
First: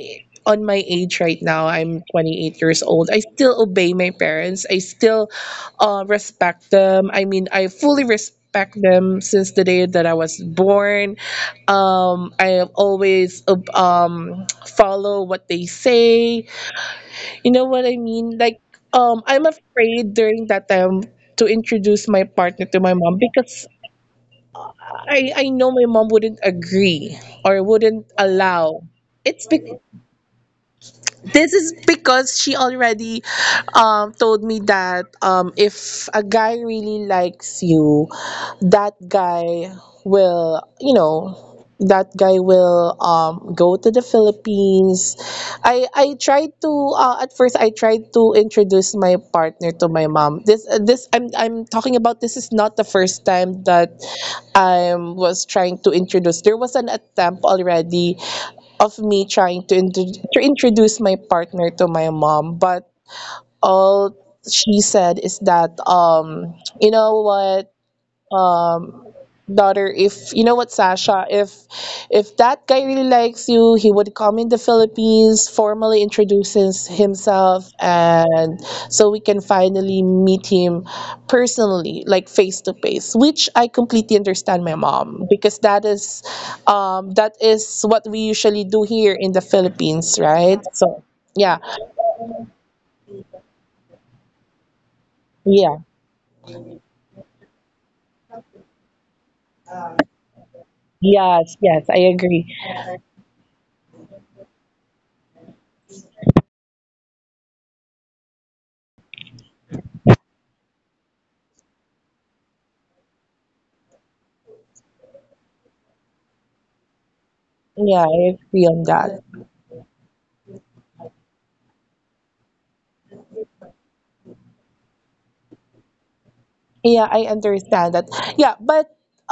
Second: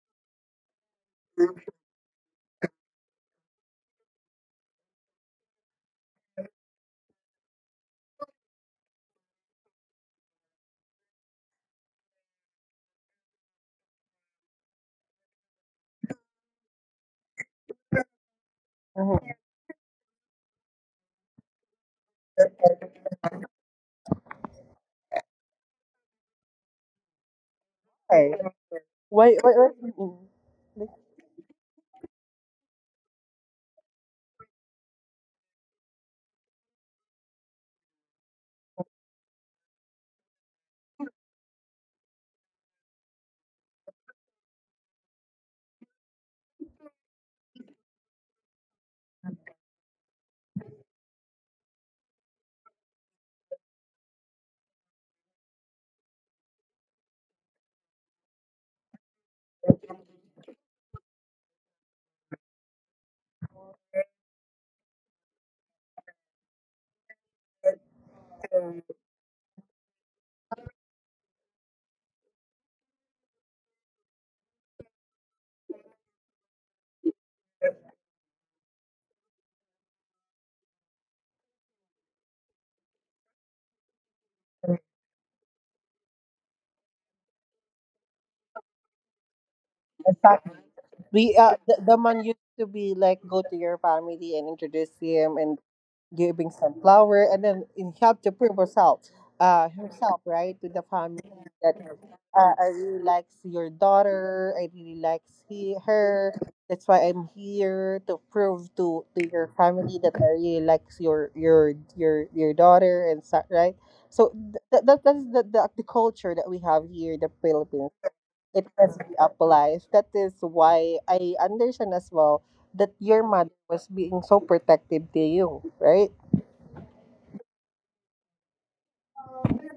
A: on my age right now, I'm twenty-eight years old, I still obey my parents. I still uh, respect them. I mean, I fully respect them since the day that I was born. um i always ob- um Follow what they say, you know what I mean. Like, um
B: Mm-hmm.
A: I'm afraid during that time to introduce my partner to my mom, because I I know my mom wouldn't agree or wouldn't
B: Okay.
A: allow. It's
B: Why, why,
A: because,
B: why, mm-mm.
A: this is because she already um, told me that, um, if a guy really likes you, that guy will, you know, that guy will um, go to the Philippines. I I tried to uh, at first I tried to introduce my partner to my mom. This uh, this I'm I'm talking about, this is not the first time that I was trying to introduce. There was an attempt already of me trying to, intro- to introduce my partner to my mom, but all she said is that, um, you know what? um Daughter, if you know what Sasha, if if that guy really likes you, he would come in the Philippines, formally introduces himself, and so we can finally meet him personally, like face to face, which I completely understand my mom, because that is um that is what we usually do here in the Philippines, right?
B: Exactly.
A: So
B: We
A: yeah,
B: uh, the, the man used to be like go to your family and introduce him
A: yeah,
B: and giving sunflower and then in help to prove herself uh herself, right, to the family
A: yes yes
B: that
A: I agree.
B: uh, I really likes your daughter. I really likes he, her. That's why I'm here to prove to to your family that I really likes your your your your daughter and stuff, right? So th- th- that that's the, the the culture that we have here in the
A: Yeah,
B: Philippines.
A: I agree on
B: It
A: that.
B: has been applied, that is why I understand as well that your mother was being so protective to you, right?
A: Yeah, I understand that. Yeah, but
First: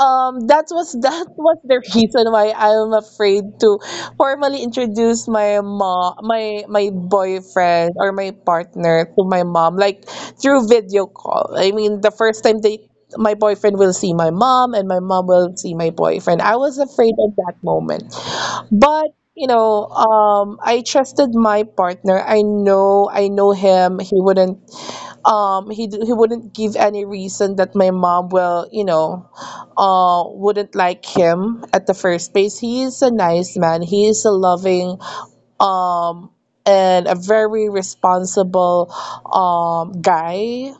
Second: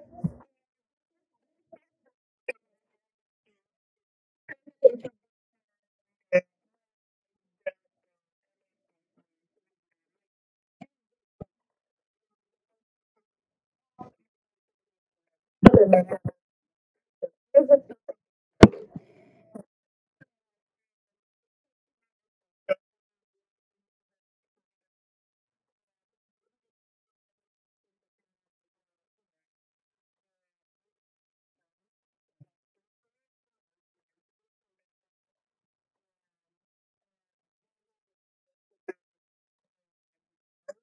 A: um, that was that was the reason why I'm afraid to formally introduce my mom, my my boyfriend, or my partner to my mom, like through video call. I mean, the first time they my boyfriend will see my mom and my mom will see my boyfriend, I was afraid at that moment. But you know, um, I trusted my partner. I know, I know him. He wouldn't um he d- he wouldn't give any reason that my mom will, you know, uh wouldn't like him at the first place. He is a nice man, he is a loving and a very responsible um guy.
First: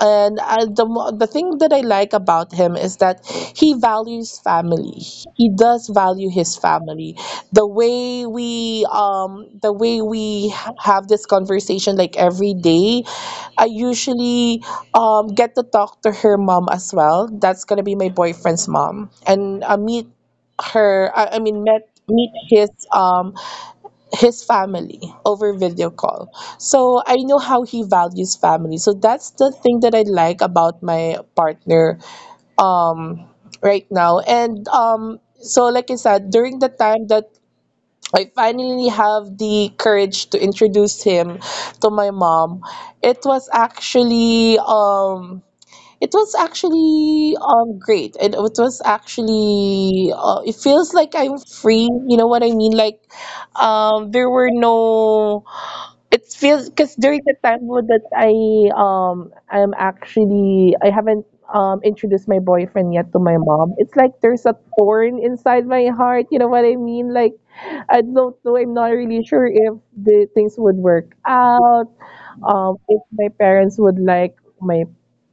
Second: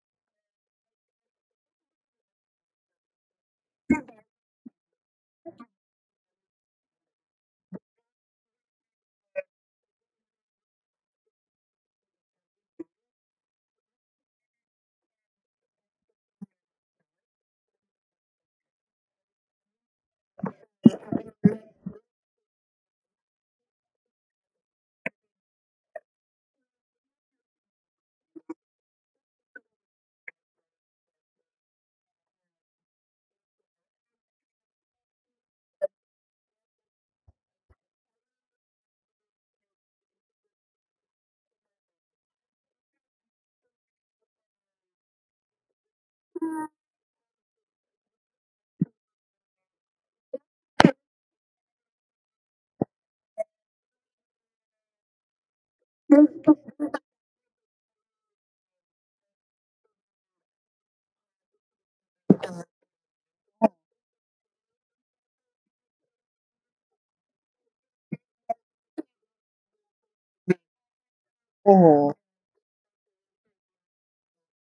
A: And I, the mo- the thing that I like about him is that he values family. He does value his family. The way we um the way we ha- have this conversation like every day, I usually um get to talk to her mom as well. That's gonna be my boyfriend's mom, and I meet her. I, I mean, met meet his um his family over video call. So I know how he values family. So that's the thing that I like about my partner um right now. And um so like I said, during the time that I finally have the courage to introduce him to my mom, it was actually um it was actually um great. It, it was actually uh, it feels like I'm free. You know what I mean? Like um there were no it feels because during the time wo- that I um I'm actually I haven't um introduced my boyfriend yet to my mom. It's like there's a thorn inside my heart. You know what I mean? Like I don't know. I'm not really sure if the things would work out. Um,
B: Oh,
A: if my parents would like my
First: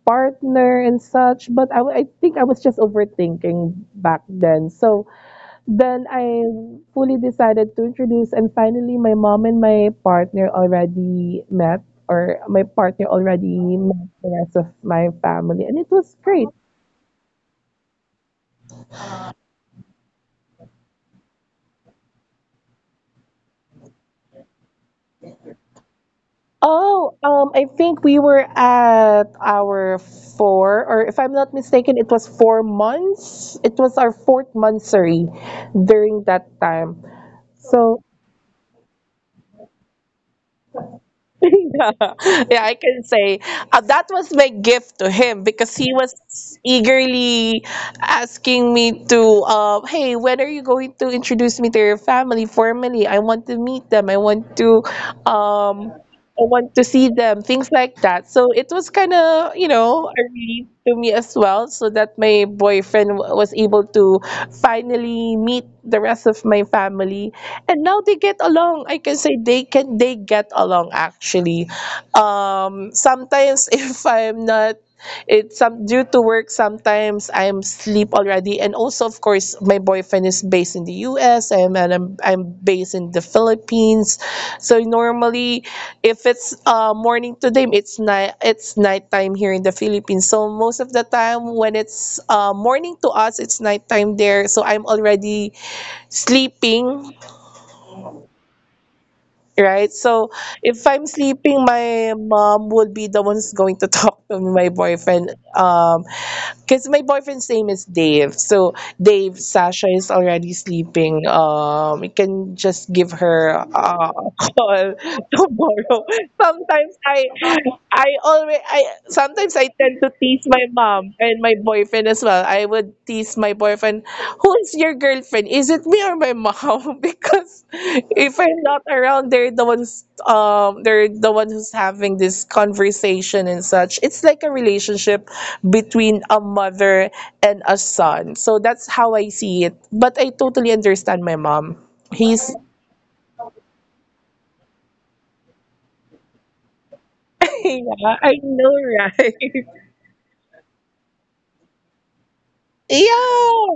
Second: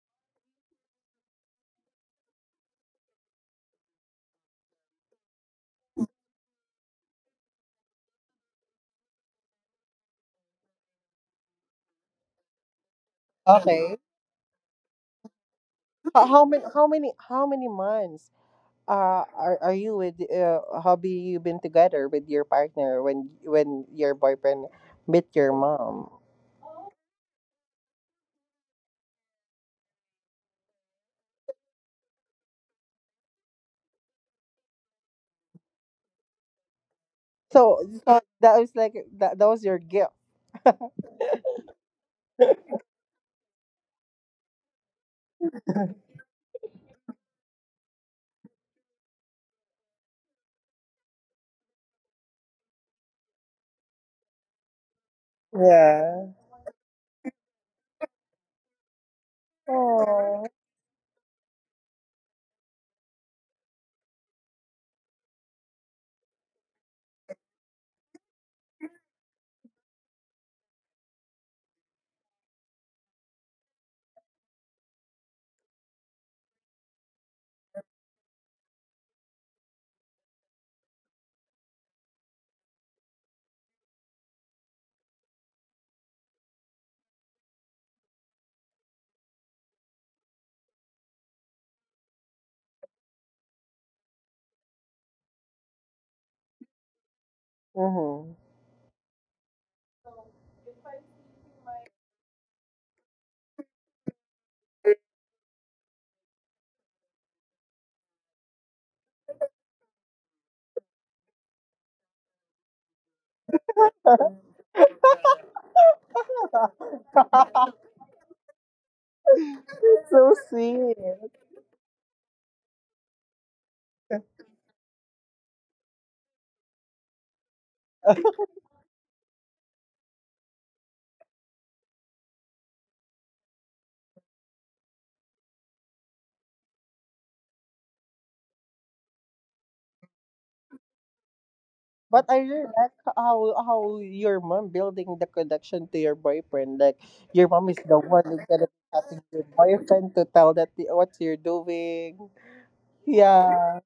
A: partner and such. But I, w- I think I was just overthinking back then. So then I fully decided to introduce, and finally, my mom and my partner already met, or my partner already met
B: okay.
A: the rest of my family, and it was
B: How, how
A: great.
B: many how many how many months uh are, are you with uh hobby you been together with your partner when when your boyfriend met your mom?
A: Oh, um, I think we were at our four, or if I'm not mistaken, it was four months. It was our fourth month, sorry, during that time.
B: So,
A: So
B: so that was like that, that was your gift.
A: yeah, I can say uh, that was my gift to him because he was eagerly asking me to, uh, hey, when are you going to introduce me to your family formally? I want to meet them. I want to um,
B: Yeah.
A: I want to see them, things like that. So it was kind of, you know, a
B: Oh.
A: relief to me as well, so that my boyfriend w- was able to finally meet the rest of my family. And now they get along. I can say they can they get along actually. Um, sometimes if I'm not it's some due to work, sometimes I'm sleep already, and also of course my boyfriend is based in the U S am, and I'm I'm based in the Philippines. So normally if it's uh morning to them, it's night it's nighttime here in the Philippines. So most of the time when it's uh morning to us, it's nighttime there. So I'm already sleeping,
B: Mm-hmm.
A: right? So if I'm sleeping, my mom would be the one's going to talk to my boyfriend um because my boyfriend's name is Dave. So Dave, Sasha is already sleeping. Um, you can just give her uh, a call tomorrow. Sometimes I, I always, I sometimes I tend to
B: So
A: tease my
B: sweet.
A: mom and my boyfriend as well. I would tease my boyfriend, who is your girlfriend? Is it me or my mom? Because if I'm not around, they're the ones, um, they're the one who's having this conversation and such. It's like a relationship between a mother and a son. So that's how I see it. But I totally understand my mom.
B: But I really
A: He's
B: like how how your mom building the connection to your boyfriend. Like your mom is the
A: yeah,
B: one
A: I
B: who's gonna
A: know,
B: be asking
A: right?
B: your boyfriend to tell that the- what you're doing.
A: Yeah.
B: Yeah,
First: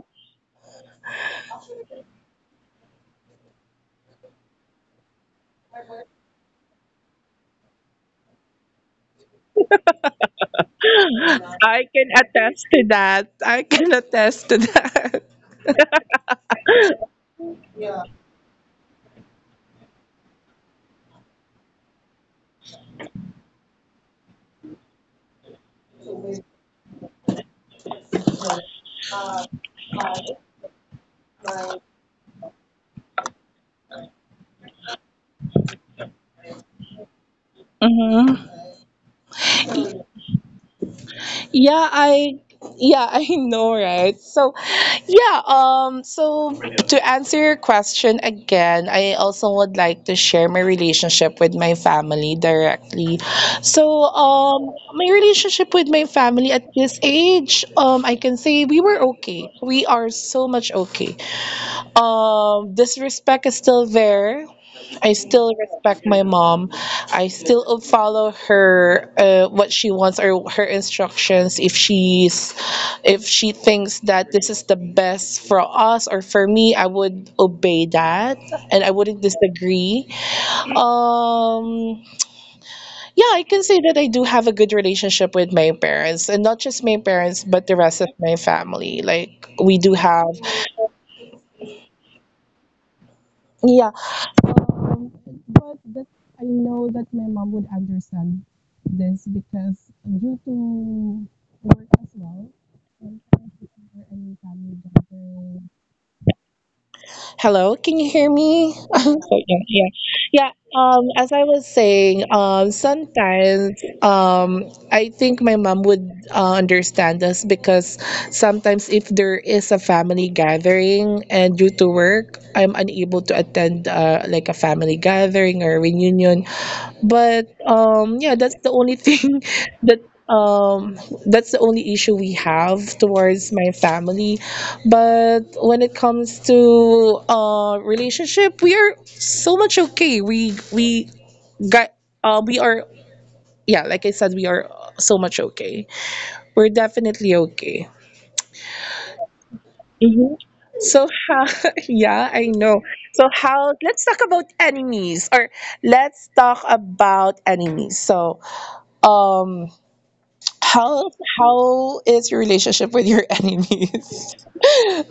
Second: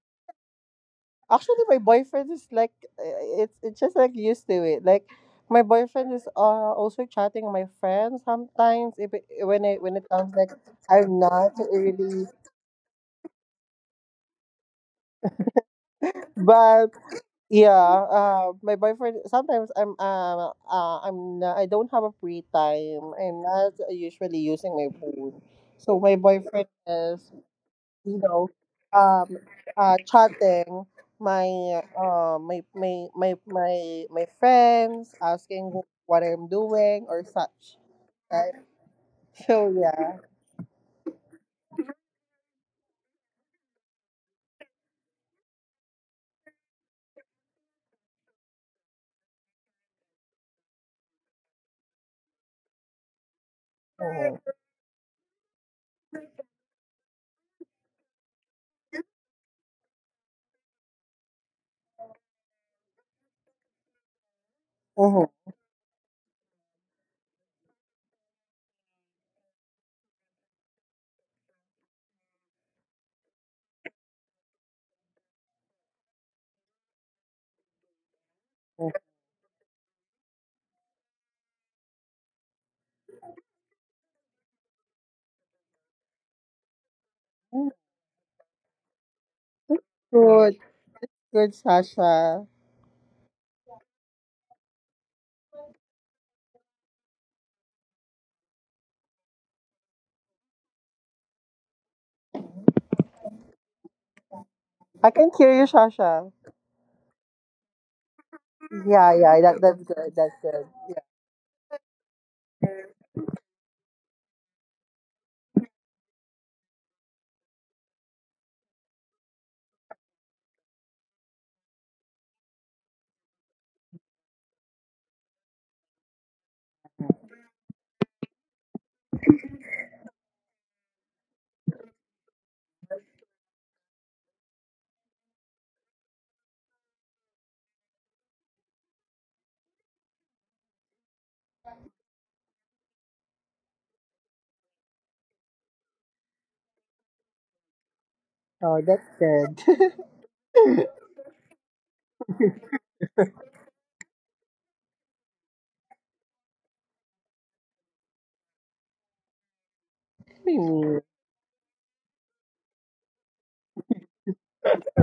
B: actually, my boyfriend is like uh, it's it's just like used to it. Like my boyfriend is uh, also chatting my friends sometimes if it, when it when it comes like I'm not
A: I can
B: really,
A: attest to that. I can attest to that.
B: but yeah, uh, my boyfriend. Sometimes I'm uh, uh I'm not, I don't have a free time. I'm not usually using my phone, so my boyfriend is, you know, um, uh, chatting my uh my my my my my friends, asking wh- what I'm doing or such. Right. So yeah.
A: Yeah, I yeah, I know, right? So, yeah, um so to answer your question again, I also would like to share my relationship with my family directly. So,
B: Mhm.
A: um my relationship with my family at this age, um I can say we were okay. We are so much okay. Um, disrespect is still there. I
B: Mhm.
A: still respect my mom. I still follow her uh, what she wants or her instructions. If she's if she thinks that this is the best for us or for me, I would obey that and I wouldn't disagree. Um, yeah, I can say that I do have a good relationship with my parents, and not just my parents but the
B: Mhm.
A: rest of my family. Like we do have
B: Good, good, Sasha.
A: yeah. Um, but that I know that my mom would understand this because due to work as well, I'm trying to cover any family
B: I can hear
A: gathering.
B: you, Sasha.
A: Hello, can you hear me? So
B: Yeah, yeah.
A: yeah,
B: That
A: yeah,
B: that's good. That's
A: yeah.
B: good.
A: Um, as I was saying, um, sometimes, um, I think my mom would uh, understand us because sometimes if there is a family gathering and due to work, I'm unable to attend uh, like a family gathering or reunion. But, um, yeah, that's the only thing that um that's the only issue we have towards my family. But when it comes to uh relationship, we are so much okay. We we got uh we are yeah, like I said, we are so much okay. We're definitely okay.
B: Oh, that's good.
A: hmm So how, yeah, I know. So how, let's talk about enemies or let's talk about enemies. So, um,
B: Enemy.
A: How how is your relationship with your enemies?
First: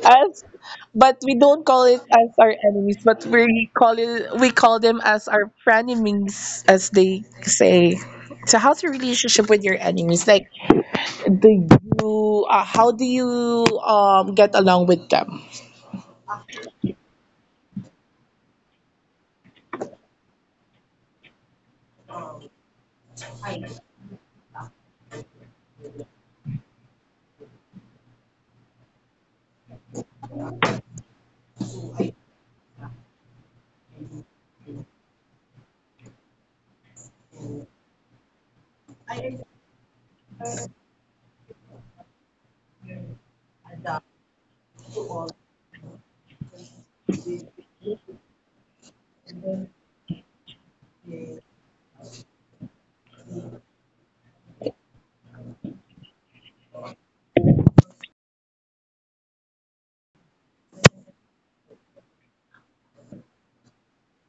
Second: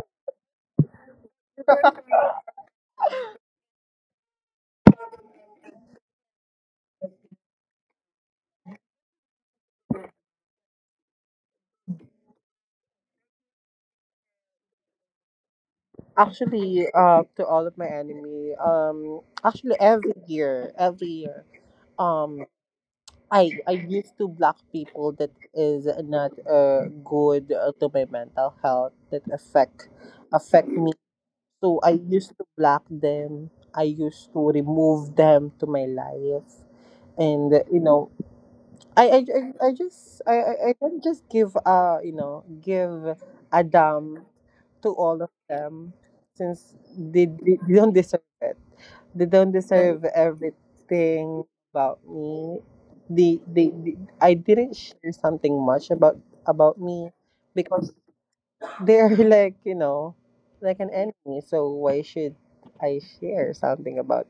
A: As but we don't call it as our enemies, but we call it we call them as our frenemies, as they say. So how's your relationship with your enemies? Like, do you uh, how do you um get along with them?
B: Actually, uh, to all of my enemy, um, actually every year, every year, um, I I used to block people that is not uh good uh, to my mental health that affect affect me. So I used to block them. I used to remove them to my life, and uh, you know, I, I, I I just I, I I don't just give uh you know give a damn to all of them since they, they, they don't deserve it. They don't deserve everything about me. They, they they I didn't share something much about about me because they're like, you know, like an enemy. So why should I share something about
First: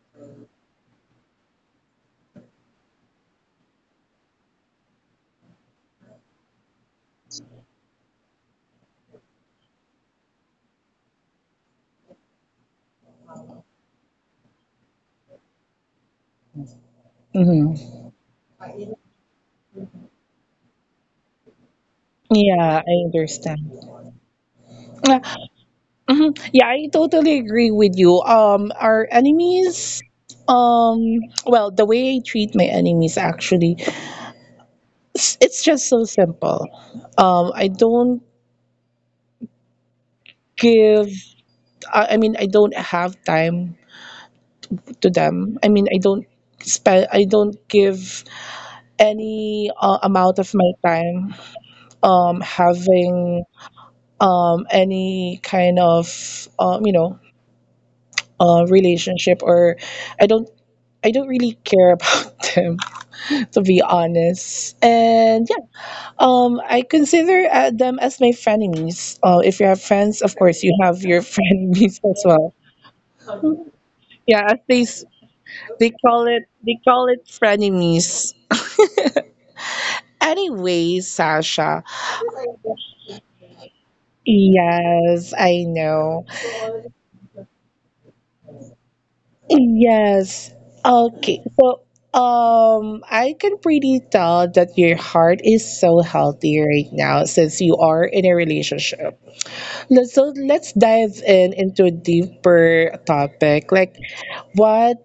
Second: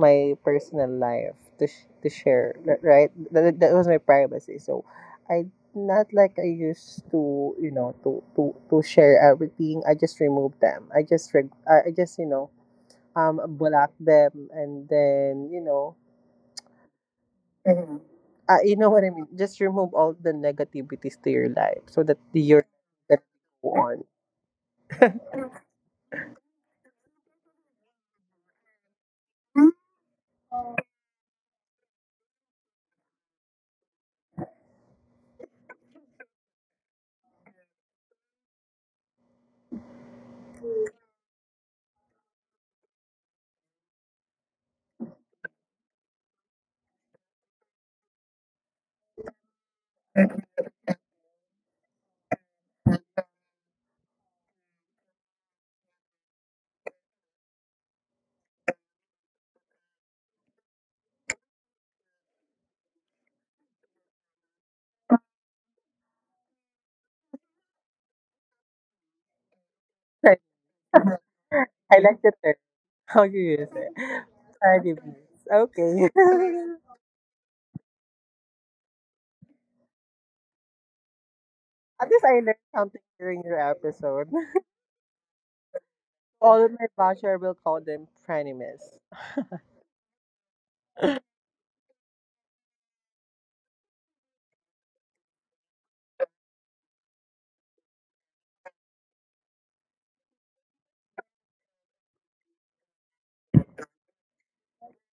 B: my personal life to sh- to share, r- right? That, that was my privacy. So I, not like I used to, you know, to to to share everything. I just removed them. I just reg- I I just, you know, um block them, and then, you know.
A: hmm
B: Mhm. Uh, you know what I mean? Just remove all the negativities to your life so that your
A: Yeah, I
B: that go
A: understand.
B: on.
A: Mhm. Yeah, I totally agree with you. Um, our enemies, um, well, the way I treat my enemies actually, it's, it's just so simple. Um, I don't give, I, I mean, I don't have time to them. I mean, I don't spend, I don't give any uh, amount of my time, um, having, um, any kind of, um, you know, uh, relationship or I don't, I don't really care about them to be honest. And yeah, um, I consider uh, them as my frenemies. Uh, if you have friends, of
B: I,
A: course, you have your
B: I
A: frenemies as
B: like the
A: well.
B: term. How you use it?
A: Yeah, as they
B: Privacy.
A: s- they
B: Okay.
A: call it they call it frenemies. Anyway, Sasha.
B: At least I learned something during your episode.
A: Yes, I know.
B: All of my bachelor will call them frenemies.
A: Yes. Okay. So, um, I can pretty tell that your heart is so healthy right now since you are in a relationship. Let's- So let's dive in into a deeper topic. Like what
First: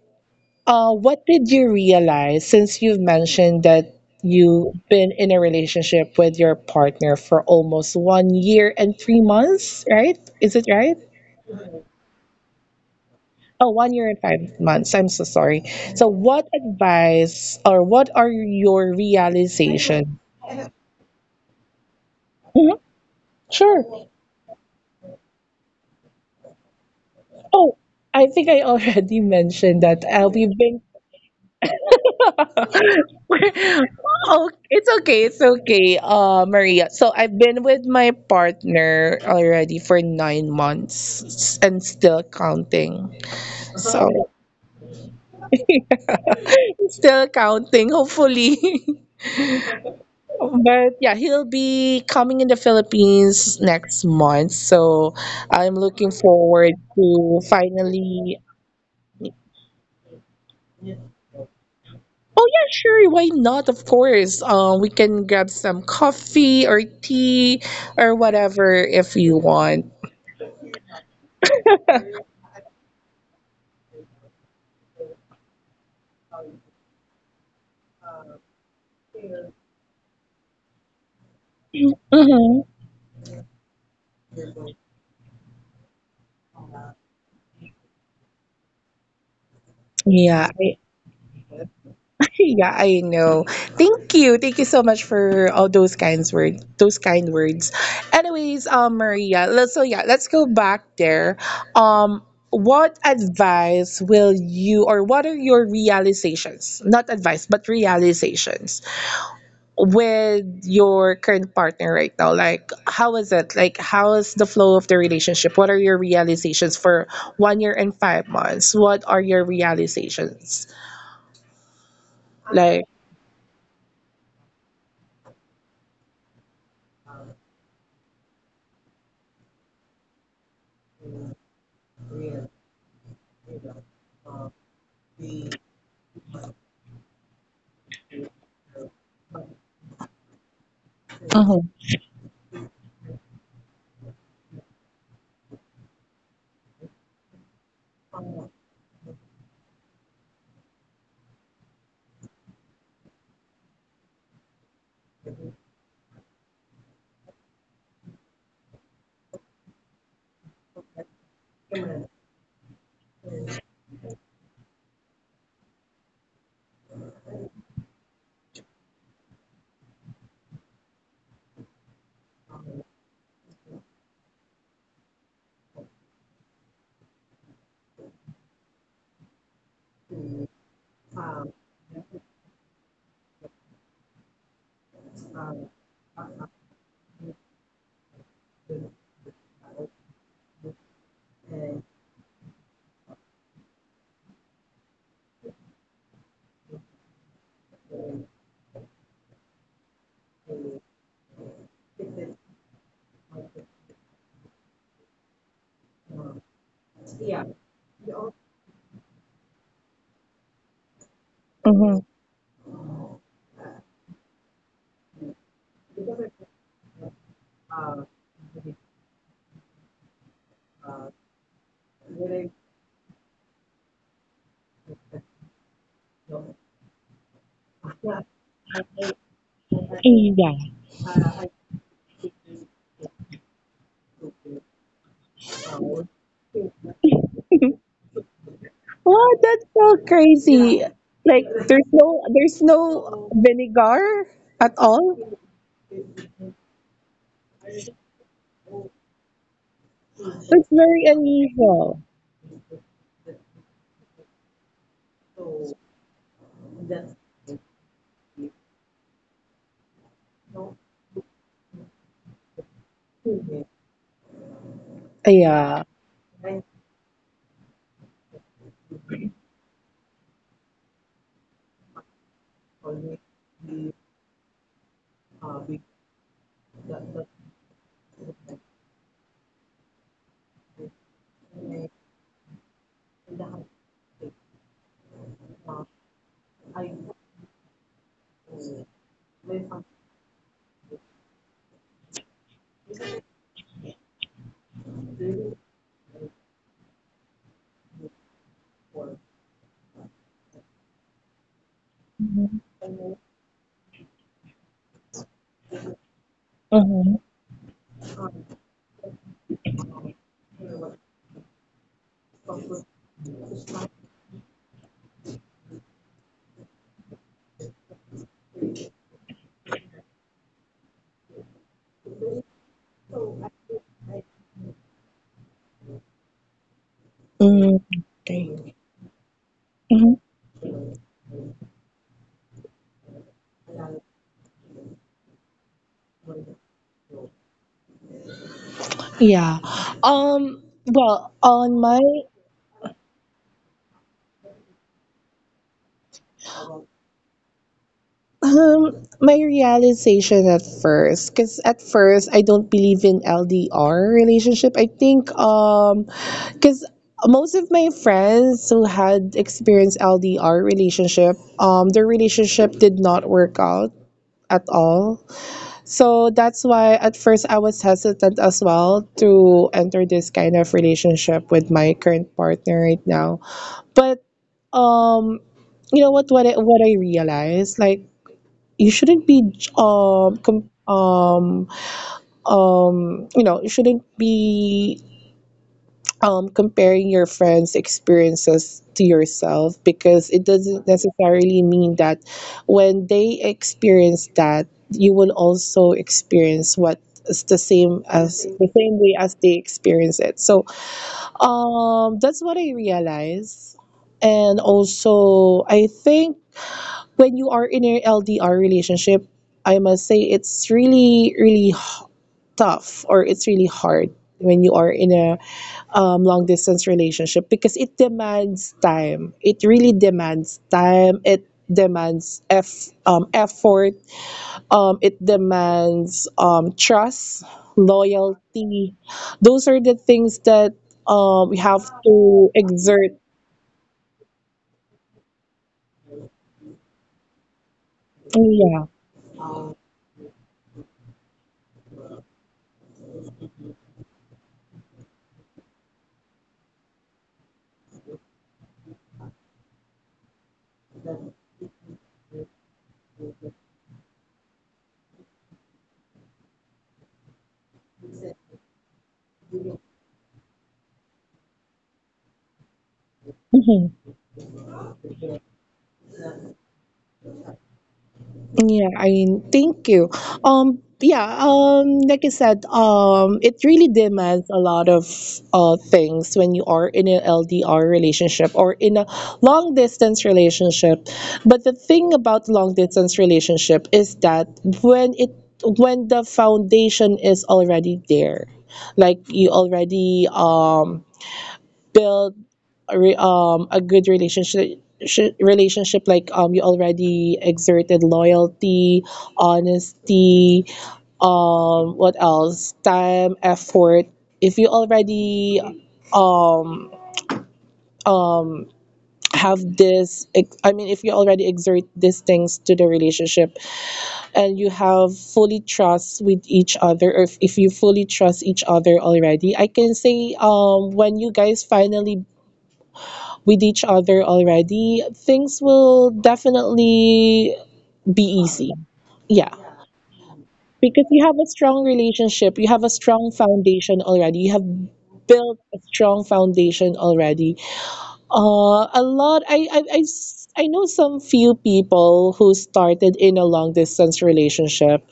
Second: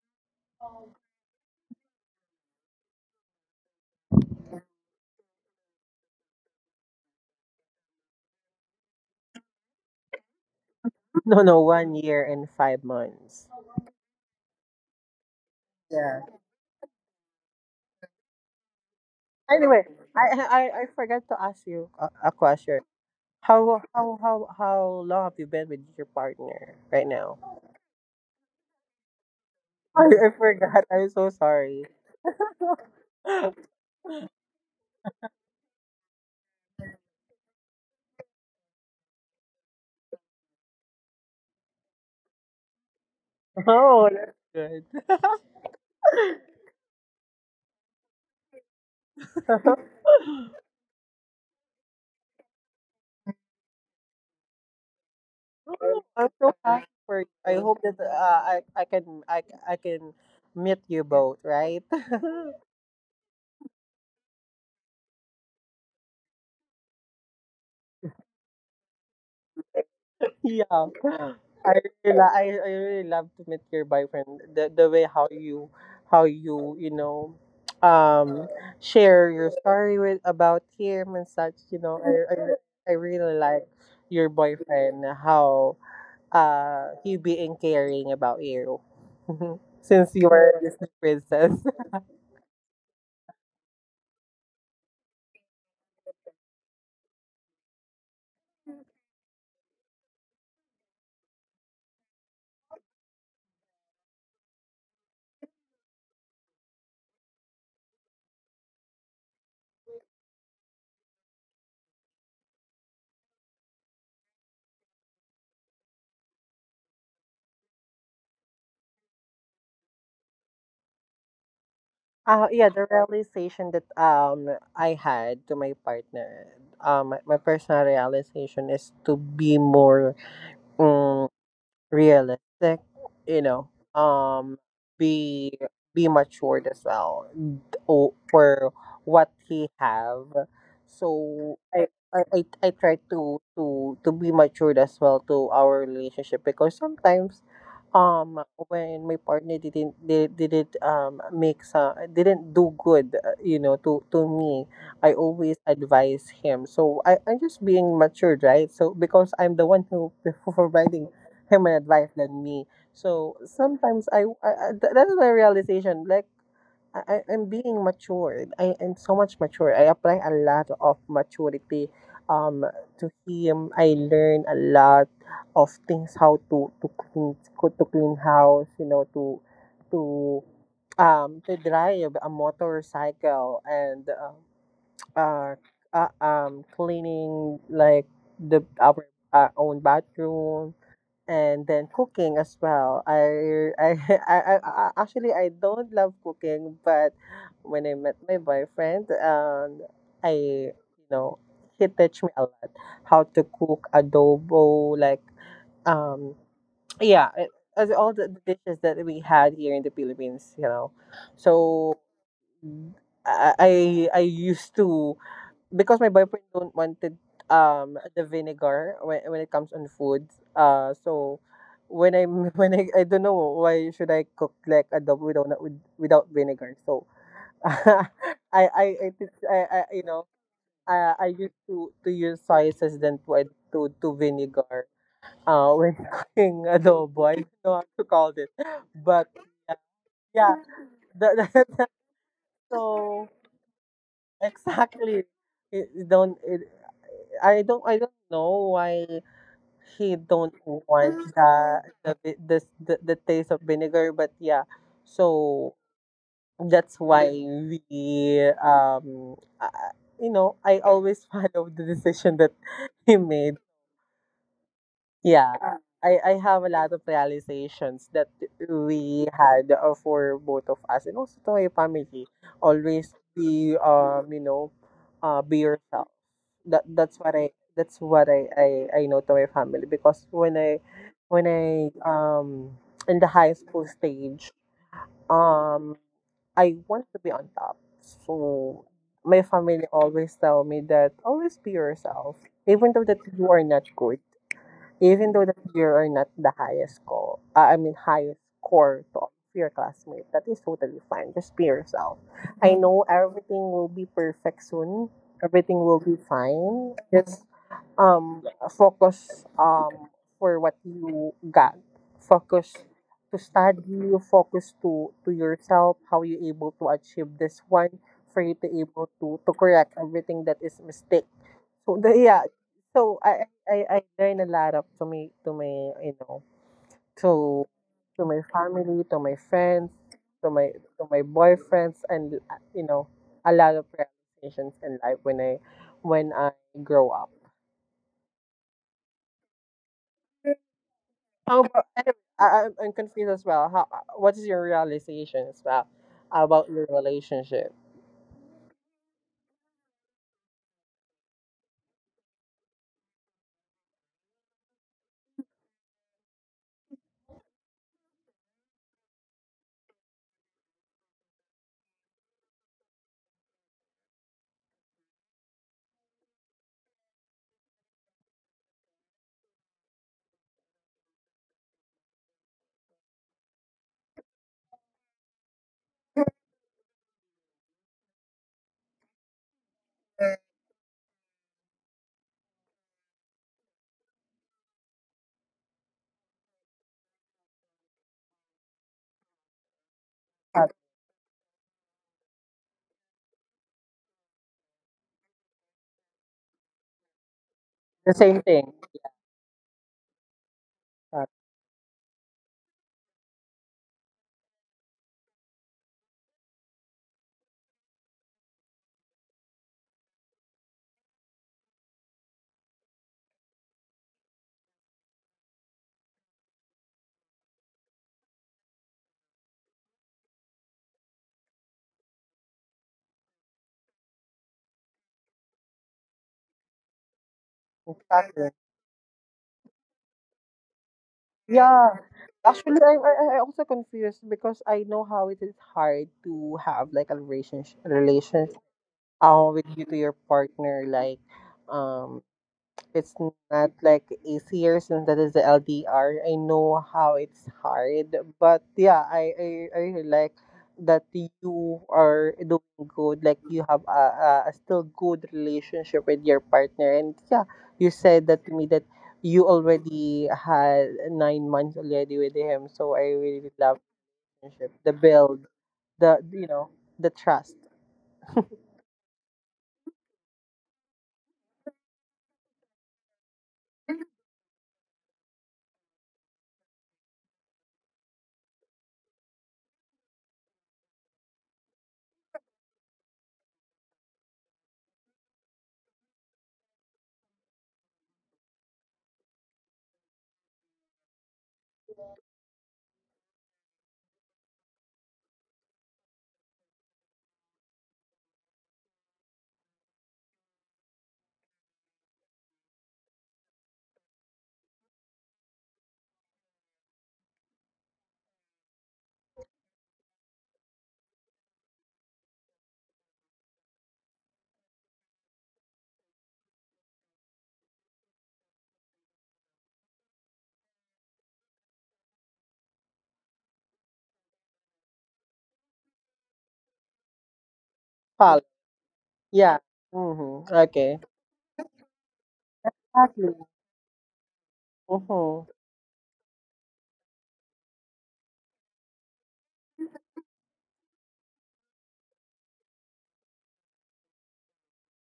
A: uh what did you realize since you've mentioned that you've been in a relationship with your partner for almost one year and three months, right? Is it right?
B: No, no, one year and five months.
A: Oh, one year and five months. I'm so sorry. So
B: Yeah.
A: what advice or what are your
B: Anyway,
A: realization?
B: I I, I forgot to ask you a, a
A: Mhm,
B: question. How
A: sure.
B: how how how long have you been with your partner right now?
A: Oh, I think I already mentioned that
B: I,
A: uh,
B: I
A: we've been
B: forgot. I'm so sorry.
A: oh, it's okay. It's okay, uh, Maria. So I've been with my partner already for nine months and still counting.
B: Oh,
A: So
B: that's good.
A: yeah, still counting, hopefully. But yeah, he'll be coming in the Philippines next month. So I'm
B: Oh,
A: looking
B: I'm so
A: forward
B: happy for you.
A: to
B: I hope that uh,
A: finally
B: I I can I I can meet you both, right?
A: Oh yeah, sure. Why not? Of course. Um, we can grab some coffee or tea or whatever if you want.
B: Yeah. I really, li- I, I really love to meet your boyfriend. The the way how you how you, you know, um share your story with about him and such. You know, I I,
A: Mm-hmm.
B: I really like your boyfriend, how uh he being caring about you. Since you
A: Yeah.
B: are a
A: I,
B: Disney princess.
A: yeah, I know. Thank you. Thank you so much for all those kinds words. Those kind words. Anyways, um, Maria. Let's, so yeah, let's go back there. Um, what advice will you, or what are your realizations? Not advice, but realizations with your current partner right now, like how is it, like how is the flow of the relationship, what are your realizations for one year and five months, what are your realizations
B: Uh, yeah,
A: like
B: the realization that um I had to my partner, um, my, my personal realization is to be more realistic, you know, um, be be matured as well o- for what he have.
A: Mm-hmm.
B: So I I, I I try to to to be matured as well to our relationship because sometimes um when my partner didn't did, not they did not um make some didn't do good, uh, you know, to to me, I always advise him, so i i'm just being matured, right? So because I'm the one who providing him an advice than me. So sometimes I, I, I th- that is my realization. Like I, I- I'm being matured. I am so much mature. I apply a lot of maturity um to him. I learn a lot of things how to to clean co- to clean house. You know, to to um to drive a motorcycle, and um uh, uh um cleaning like the our, our own bathroom, and then cooking as well. I, I, I, I, I actually, I don't love cooking, but when I met my boyfriend, um, I, you know, he teach me a lot how to cook adobo, like, um, yeah, it- as all the the dishes that we had here in the Philippines, you know. So
A: Mm-hmm.
B: I I, I used to, because my boyfriend don't wanted um the vinegar when, when it comes on food, uh so when I, when I I don't know why should I cook like adobo without with- without vinegar, so I I I, think- I, I, you know,
A: Yeah.
B: I, I used to to use spices than to ad- to to vinegar uh when cooking adobo. I don't know how to call it, but
A: What, that's
B: yeah.
A: so
B: Yeah,
A: crazy, like
B: that,
A: there's
B: that's
A: no, there's no
B: so
A: vinegar at
B: exactly.
A: all.
B: it, it don't it, I don't I don't know why he don't
A: That's very
B: want the
A: unusual.
B: the vi- this the, the taste of vinegar, but yeah. So that's why we um uh, you know, I always follow the decision that he made. Yeah.
A: Yeah.
B: I, I have a lot of realizations that we had uh, for both of us, and also to my family. Always be um you know, uh be yourself. That that's what I, that's what I, I I know to my family, because when I, when I um in the high school stage, um I want to be on top. So my family always tell me that, always be yourself, even though that you are not good, even though that you are not the highest score, I mean, highest score to all of your classmates. That is totally fine, just be yourself.
A: Mm-hmm.
B: I know everything will be perfect soon. Everything will be fine. Just um focus um for what you got. Focus to study, focus to to yourself, how you able to achieve this one, for you to able to to correct everything that is mistake. So the, yeah, so I, I I learn a lot of, to me, to my, you know, to
A: Mm-hmm.
B: to my family, to my friends,
A: Mm,
B: to my, to my boyfriends, and, uh, you know, a lot of realizations in life when I, when I grow up.
A: yeah, um well
B: How
A: on my
B: I, I'm I'm confused as well. How, uh, what is your realization as well about your relationship?
A: Um, my realization at first, because at first I don't believe in L D R relationship. I think um, because most of my friends who had experienced L D R relationship, um, their relationship did not work out at all. So that's why at first I was hesitant as well to enter this kind of relationship with my current partner right now. But um, you know what? What I, what I realized, like you shouldn't be um com- um um you know you shouldn't be um comparing your friends experiences to yourself, because it
B: Uh,
A: doesn't necessarily mean that when they experience that, you will also experience what is the same
B: the
A: as
B: same
A: the
B: thing.
A: same way as they experience it. So
B: Uh,
A: um that's what I realized. And also I think when you are in a L D R relationship, I must say it's really, really tough, or it's really hard when you are in a um, long distance relationship, because it demands time. It really demands time. It demands eff- um, effort. Um, it demands um, trust,
B: exactly.
A: loyalty. Those are the things that um, we have
B: Yeah.
A: to
B: Actually, I,
A: exert.
B: I I also confused because I know how it is hard to have like a relationship, relationship,
A: Yeah.
B: um, with you to your partner. Like, um, it's not like easier since that is the L D R. I know how it's hard, but yeah, I I, I really like that you are doing good. Like you have a, a, a still good relationship with your partner, and yeah, you said that to me that you already had nine months already with him. So I really love
A: Mm-hmm.
B: relationship, the build, the, you know, the trust.
A: Yeah, I mean, thank you. Um, yeah, um, like I said, um, it really demands a lot of uh things when you are in an L D R relationship or in a long distance relationship. But the thing about long distance relationship is that when it when the foundation is already there, like you already um build a re- um a good relationship sh- relationship, like um you already exerted loyalty, honesty, um, what else, time, effort. If you already um um have this ex- I mean if you already exert these things to the relationship, and you have fully trust with each other, or if, if you fully trust each other already, I can say um, when you guys finally with each other already, things will definitely be
B: Follow.
A: easy. Yeah.
B: Yeah. Mm-hmm.
A: Because
B: Okay.
A: you have a strong relationship, you have a strong
B: Exactly.
A: foundation already. You have built
B: Mm-hmm.
A: a strong foundation already. Uh, a lot, I, I, I s- I know some few people who started in a long distance relationship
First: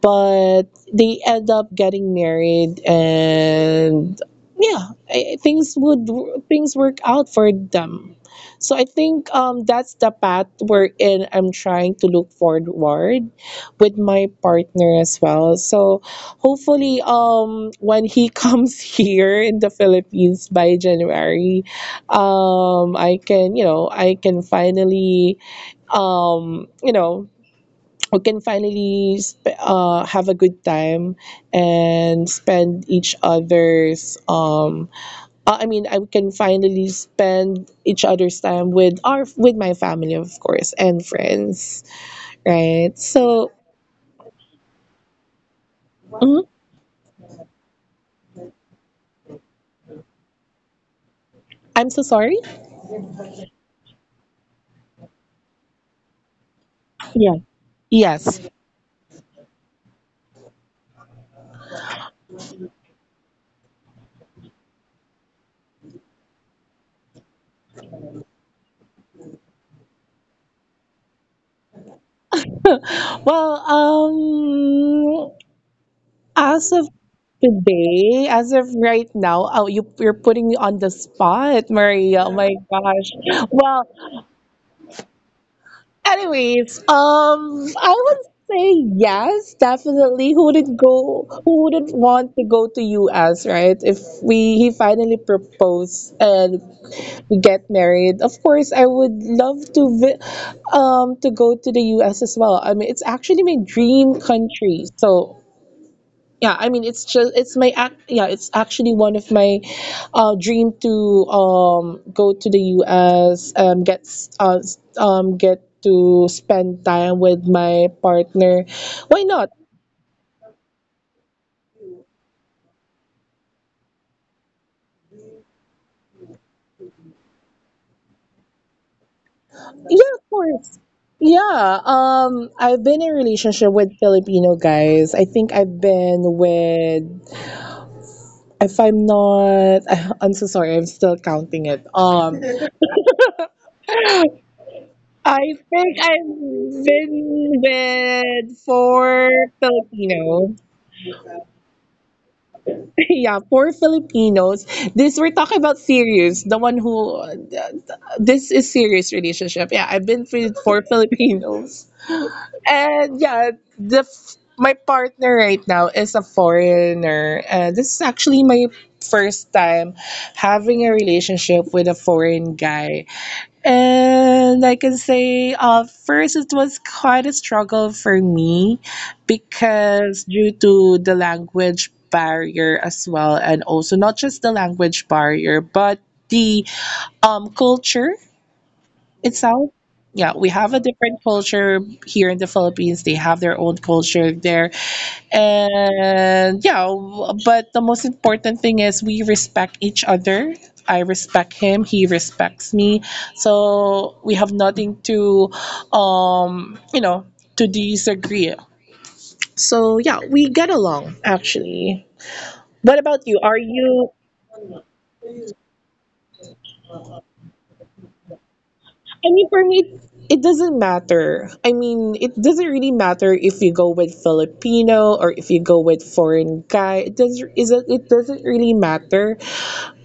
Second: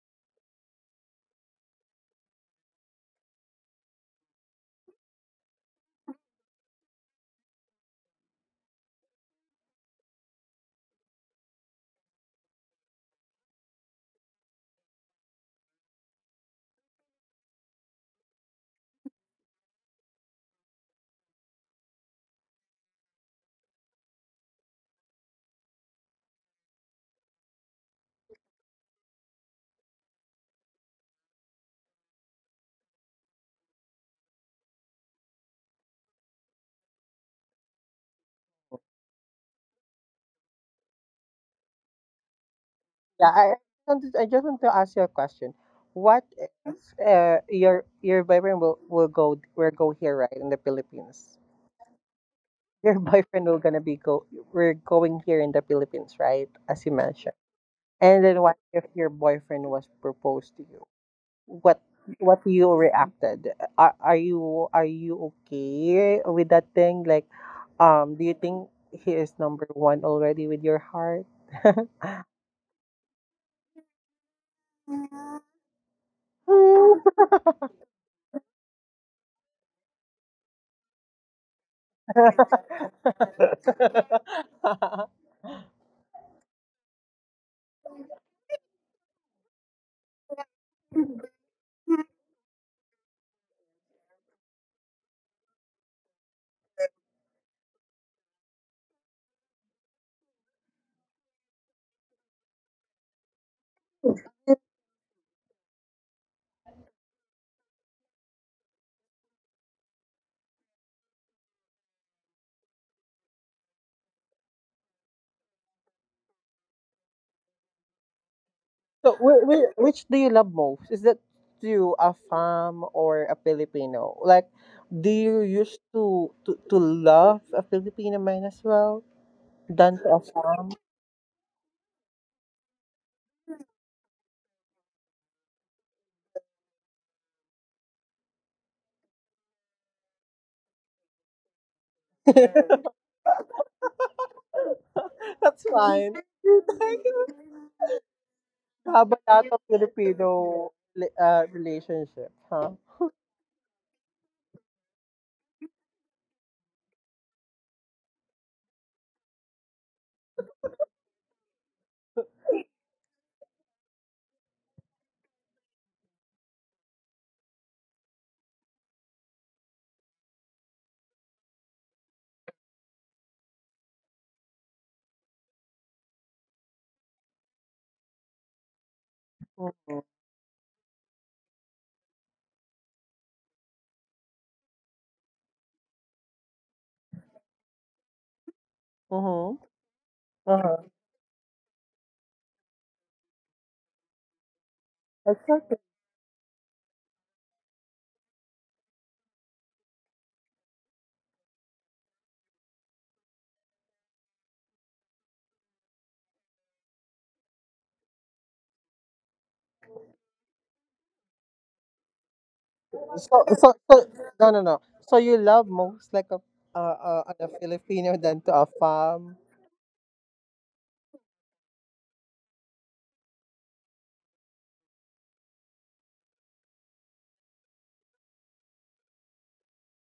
A: but they end up getting married and yeah I, things would things work out for them, so I think um that's the path we're in. I'm trying to look forward with my partner as well, so hopefully um when he comes here in the Philippines by January. um I can, you know I can finally, um you know we can finally sp- uh, have a good time and spend each other's um uh, I mean I can finally spend each other's time with our with my family, of course, and friends, right?
B: Yeah,
A: So
B: I I just want to I just want to ask you a question. What
A: mhm.
B: if uh, your your boyfriend will, will go, will go here right in the Philippines?
A: I'm so sorry.
B: Your boyfriend will gonna be go, we're going here in the Philippines, right? As you mentioned.
A: Yeah.
B: And then
A: Yes.
B: what if your boyfriend was proposed to you? What what you reacted? Are are you are you okay with that thing? Like, um, do you think he is number one already with your heart?
A: Well um as of today, as of right now, oh, you, you're putting me on the spot, Maria. Oh my gosh. Well, anyways, um, I would say yes, definitely. Who wouldn't go? Who wouldn't want to go to U S, right? If we he finally proposed and we get married, of course, I would love to vi- um to go to the U S as well. I mean, it's actually my dream country. so yeah, I mean, it's just it's my act yeah, it's actually one of my uh dream to um go to the U S, um get s- uh s- um get to spend time with my partner.
B: So,
A: Why
B: whi-
A: not?
B: whi- which do you love most? Is that to a fam or a Filipino? Like, do you used to to, to love a Filipino man as well than to a
A: Yeah, of
B: fam?
A: course. Yeah, um I've been in a relationship with Filipino guys. I think I've been with, if I'm not I'm so sorry, I'm still counting it. Um I
B: That's
A: think
B: fine.
A: I've been with
B: How about
A: four
B: that of
A: Filipino.
B: Filipino li- uh, relationship, huh?
A: Yeah, four Filipinos. This we're talking about serious. The one who uh, This is serious relationship. Yeah, I've been with four Filipinos. And yeah, the f- my partner right now is a foreigner. And this is actually my first time having a relationship with a foreign guy. And I can say, uh, first, it was quite a struggle for me
B: Mm-hmm.
A: because due to the language barrier as well, and also not just the language barrier, but the um, culture. it
B: Mm-hmm.
A: sounds, yeah, we have a
B: Uh-huh.
A: different culture here in the Philippines. They have their own culture there.
B: That's okay.
A: And yeah, w- but the most important thing is we respect each other. I respect him, he respects me. So we have nothing to, um, you know, to disagree. So yeah, we get along actually. What about
B: So,
A: you? Are
B: so, so,
A: you
B: no, no, no. So you love most like a uh, uh, a Filipino than to a farm.
A: I mean, for me, it doesn't matter. I mean, it doesn't really matter if you go with Filipino or if you go with foreign guy. It doesn't is it, it doesn't really matter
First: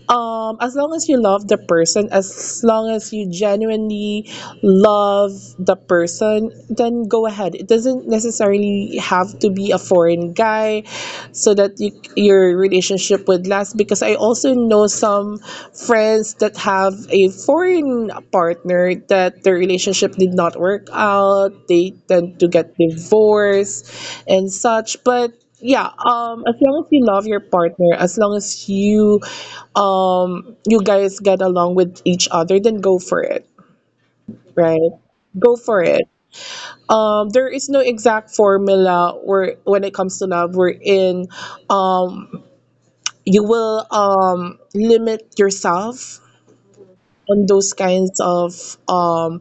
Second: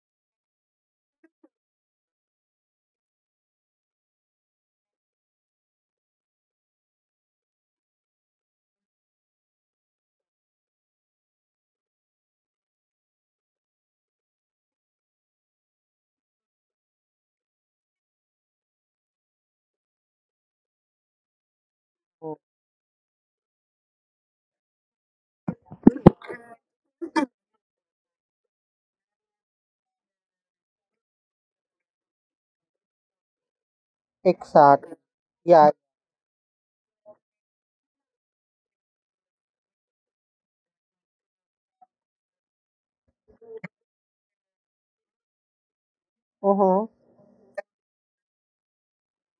A: um as long as you love the person, as long as you genuinely love the person, then go ahead. It doesn't necessarily have to be a foreign guy so that you, your relationship would last, because I also know some friends that have a foreign partner that their relationship did not work out. They tend
B: Mm.
A: to get divorced and such. But yeah, um as long as you love your partner, as long as you um you guys get along with each other, then go for it, right?
B: Exactly.
A: Go
B: Yeah.
A: for it. Um there is no exact formula where when it comes to love, wherein um you will um limit yourself
B: Mm-hmm.
A: on those kinds of um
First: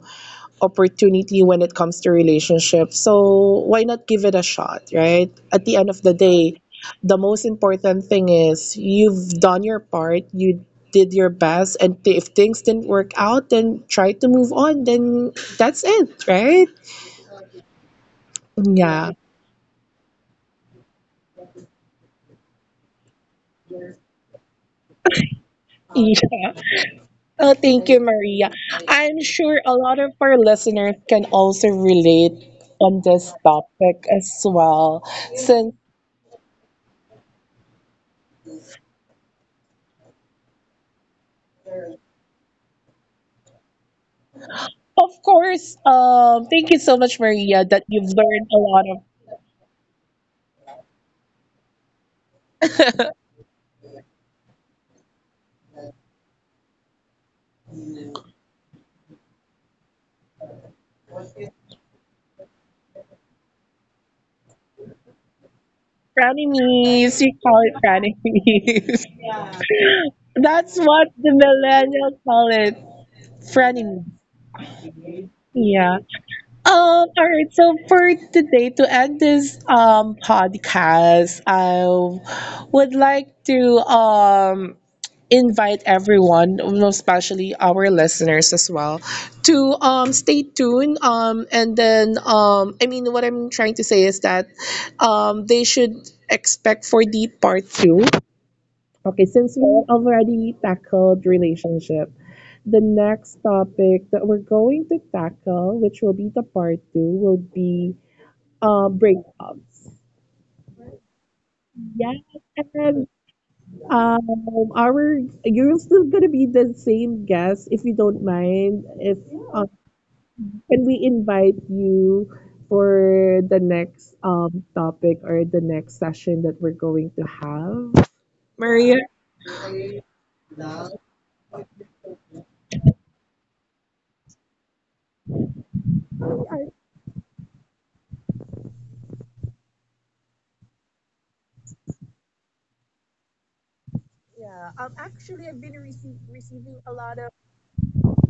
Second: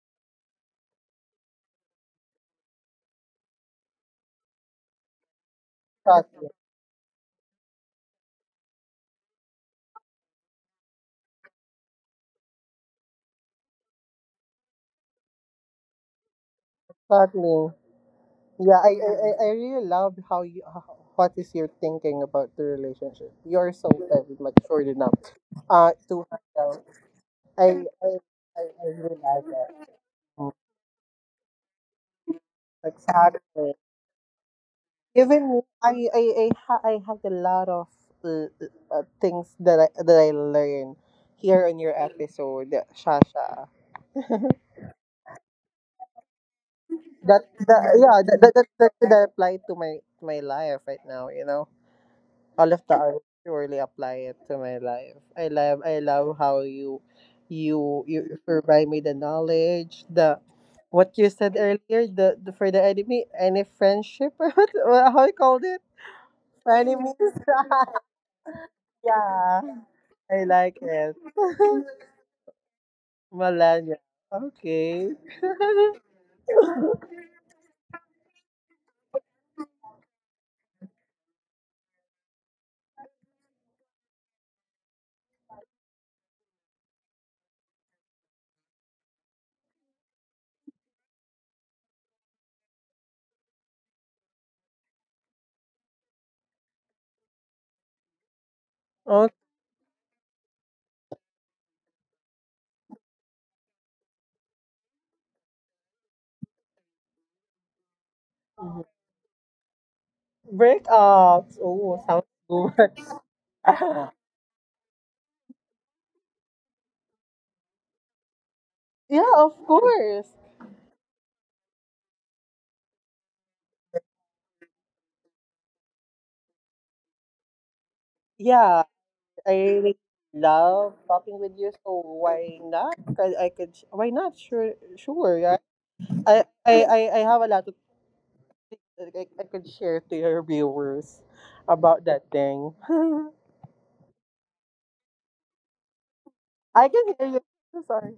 A: opportunity when it comes to relationships. So why not give it a shot, right? At the end of the
B: Exactly.
A: day, the most important thing is you've done your part, you did your best, and th- if things didn't work out, then try to move on, then that's it, right?
B: Exactly. Yeah. I,
A: Yeah.
B: I, I I really love how you how, what is your thinking about the relationship. You're so very matured enough. Uh, to
A: Yeah.
B: handle.
A: Oh,
B: I
A: thank you,
B: I
A: Maria.
B: I, I
A: I'm
B: really like
A: sure
B: that.
A: a lot of our
B: Mm.
A: listeners can also relate on this
B: Exactly.
A: topic as well,
B: Even me,
A: since.
B: I I I, ha- I had a lot of uh, uh, things that I that I learned here on your episode, Shasha.
A: Of course. Um, thank you so much,
B: That
A: Maria,
B: that
A: that you've
B: yeah, that
A: learned
B: that
A: a
B: that,
A: lot
B: that
A: of
B: could apply to my, my life right now. You know, all of that, I surely apply it to my life. I love, I love how you you you provide me the knowledge the. What you said earlier, the, the for the enemy, any friendship, what how you called it, enemies.
A: frenemies. You call it frenemies.
B: Yeah, I like
A: That's what
B: it.
A: the millennials call it,
B: Millennial.
A: frenemies.
B: Okay.
A: Yeah. Um, all right, so for today, to end this um podcast, I would like to um invite everyone, especially our listeners as well, to um stay tuned. Um and then um I mean, what I'm trying to say is that um they should expect for the part two. Okay, since we already tackled relationship, the next topic that we're going to tackle, which will be the part two, will be uh,
B: Okay.
A: breakups.
B: Breakups. Oh,
A: Yes,
B: sounds good.
A: and um, our you're still gonna be the same guest if you don't mind. If
B: Yeah, of
A: um,
B: course.
A: can we invite you for the next um topic or the next session that we're going to have,
B: Yeah,
A: Maria?
B: I really love talking with you. So why not? Cause I could. Why not? Sure, sure. Yeah. I, I, I, I have a lot of things that I, I could share to your viewers about that thing. I can hear you. Sorry.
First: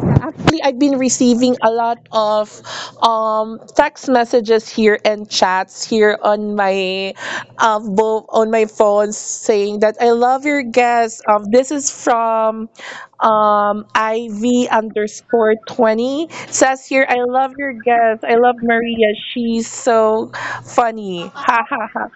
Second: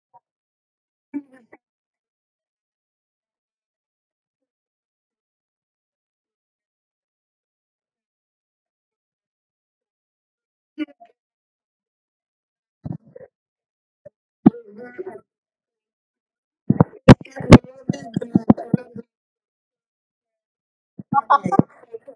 A: Actually, I've been receiving a lot of um, text messages here and chats here on my uh, bo- on my phone saying that I love your guest. Um, this is from um, I V underscore twenty. Says here, I love your guest. I love Maria. She's so funny. Ha ha ha.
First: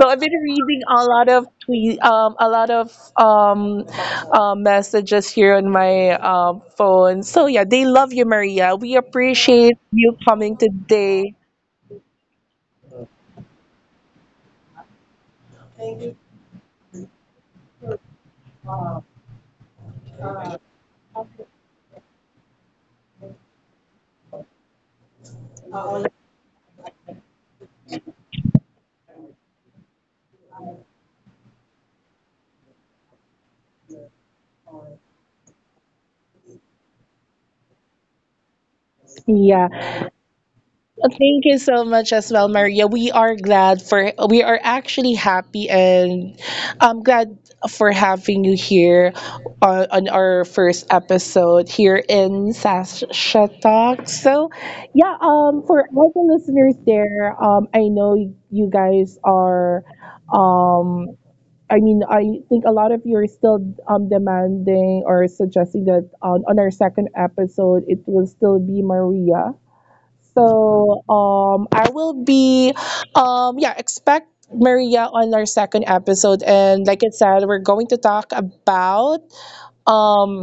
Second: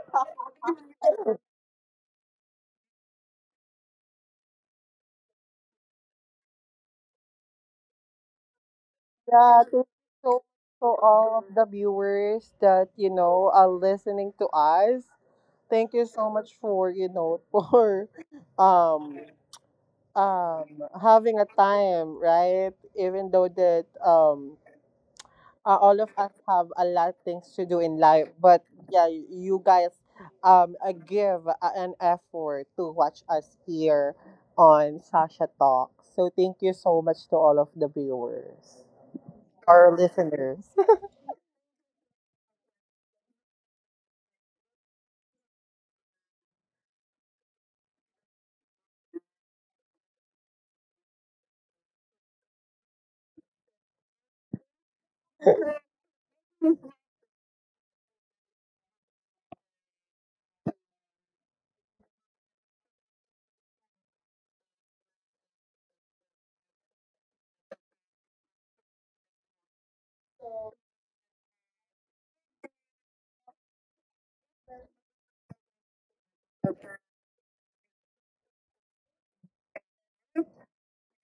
A: So I've been reading a lot of tweet, um, a lot of um, uh, messages here on my uh, phone. So yeah, they love you, Maria. We
B: Yeah, thank
A: appreciate
B: you
A: you
B: so much
A: coming
B: to
A: today.
B: all of the viewers that, you know, are listening to us. Thank you so much for, you know, for um um having a time, right? Even though that um uh, all of us have a lot of things to do in life, but yeah, y- you guys um uh, give a- an effort to watch us here on Sasha Talk. So thank you so much to all of the viewers,
A: Yeah,
B: our listeners.
A: thank you so much as well, Maria. We are glad for we are actually happy, and I'm glad for having you here on, on our first episode here in Sasha Talk. So yeah, um, for all the listeners there, um, I know you guys are um I mean, I think a lot of you are still um, demanding or suggesting that on, on our second episode, it will still be Maria. So um, I will be, um, yeah, expect Maria on our second episode. And like I said, we're going to talk about, um,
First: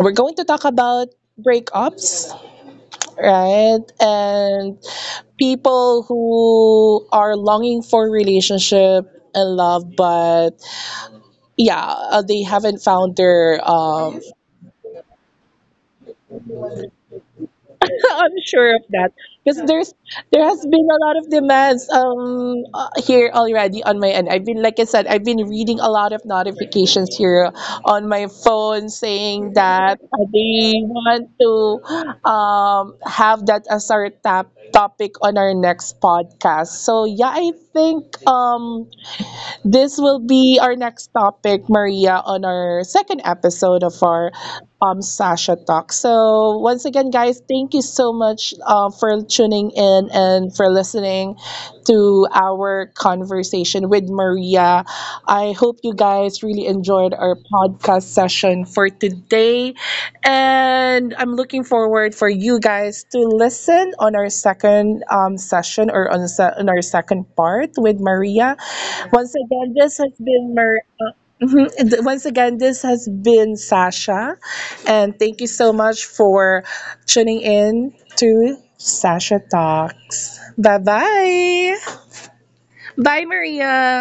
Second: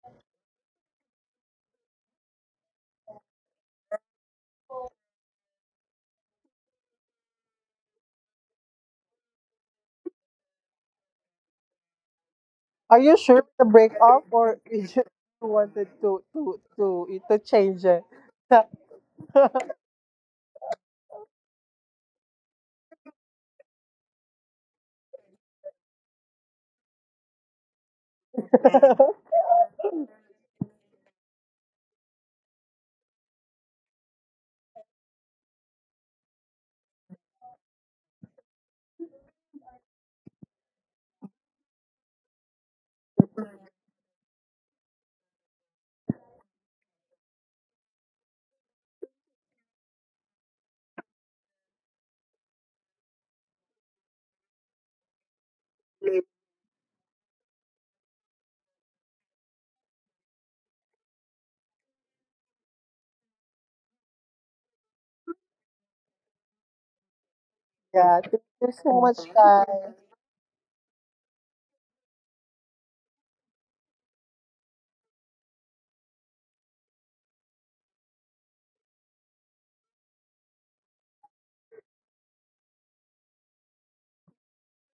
A: we're going to talk about breakups, right? And people who are longing for relationship and love, but yeah
B: Are you
A: uh,
B: sure
A: they
B: to
A: haven't
B: break up
A: found
B: or
A: their
B: you just
A: um
B: wanted to to to to change it? Yeah,
A: I'm sure of that, because there's there has been a lot of demands um uh, here already on my end. I've been Like I said, I've been reading a lot of notifications here on my phone saying that uh, they want to um have that as our tap topic on our next podcast. So yeah, I think um this will be our next topic, Maria, on our second episode of our um, Sasha Talk. So, once again, guys, thank you so much uh, for tuning in and for listening to our conversation with Maria. I hope you guys really enjoyed our podcast session for today. And I'm looking forward for you guys to listen on our second um, session, or on, se- on our
B: thank
A: second
B: you
A: part
B: so much,
A: with Maria.
B: guys.
A: Once again, this has been Mar- uh, mhm. Th- once again, this has been Sasha, and thank you so much for tuning in to Sasha Talks. Bye bye. Bye, Maria.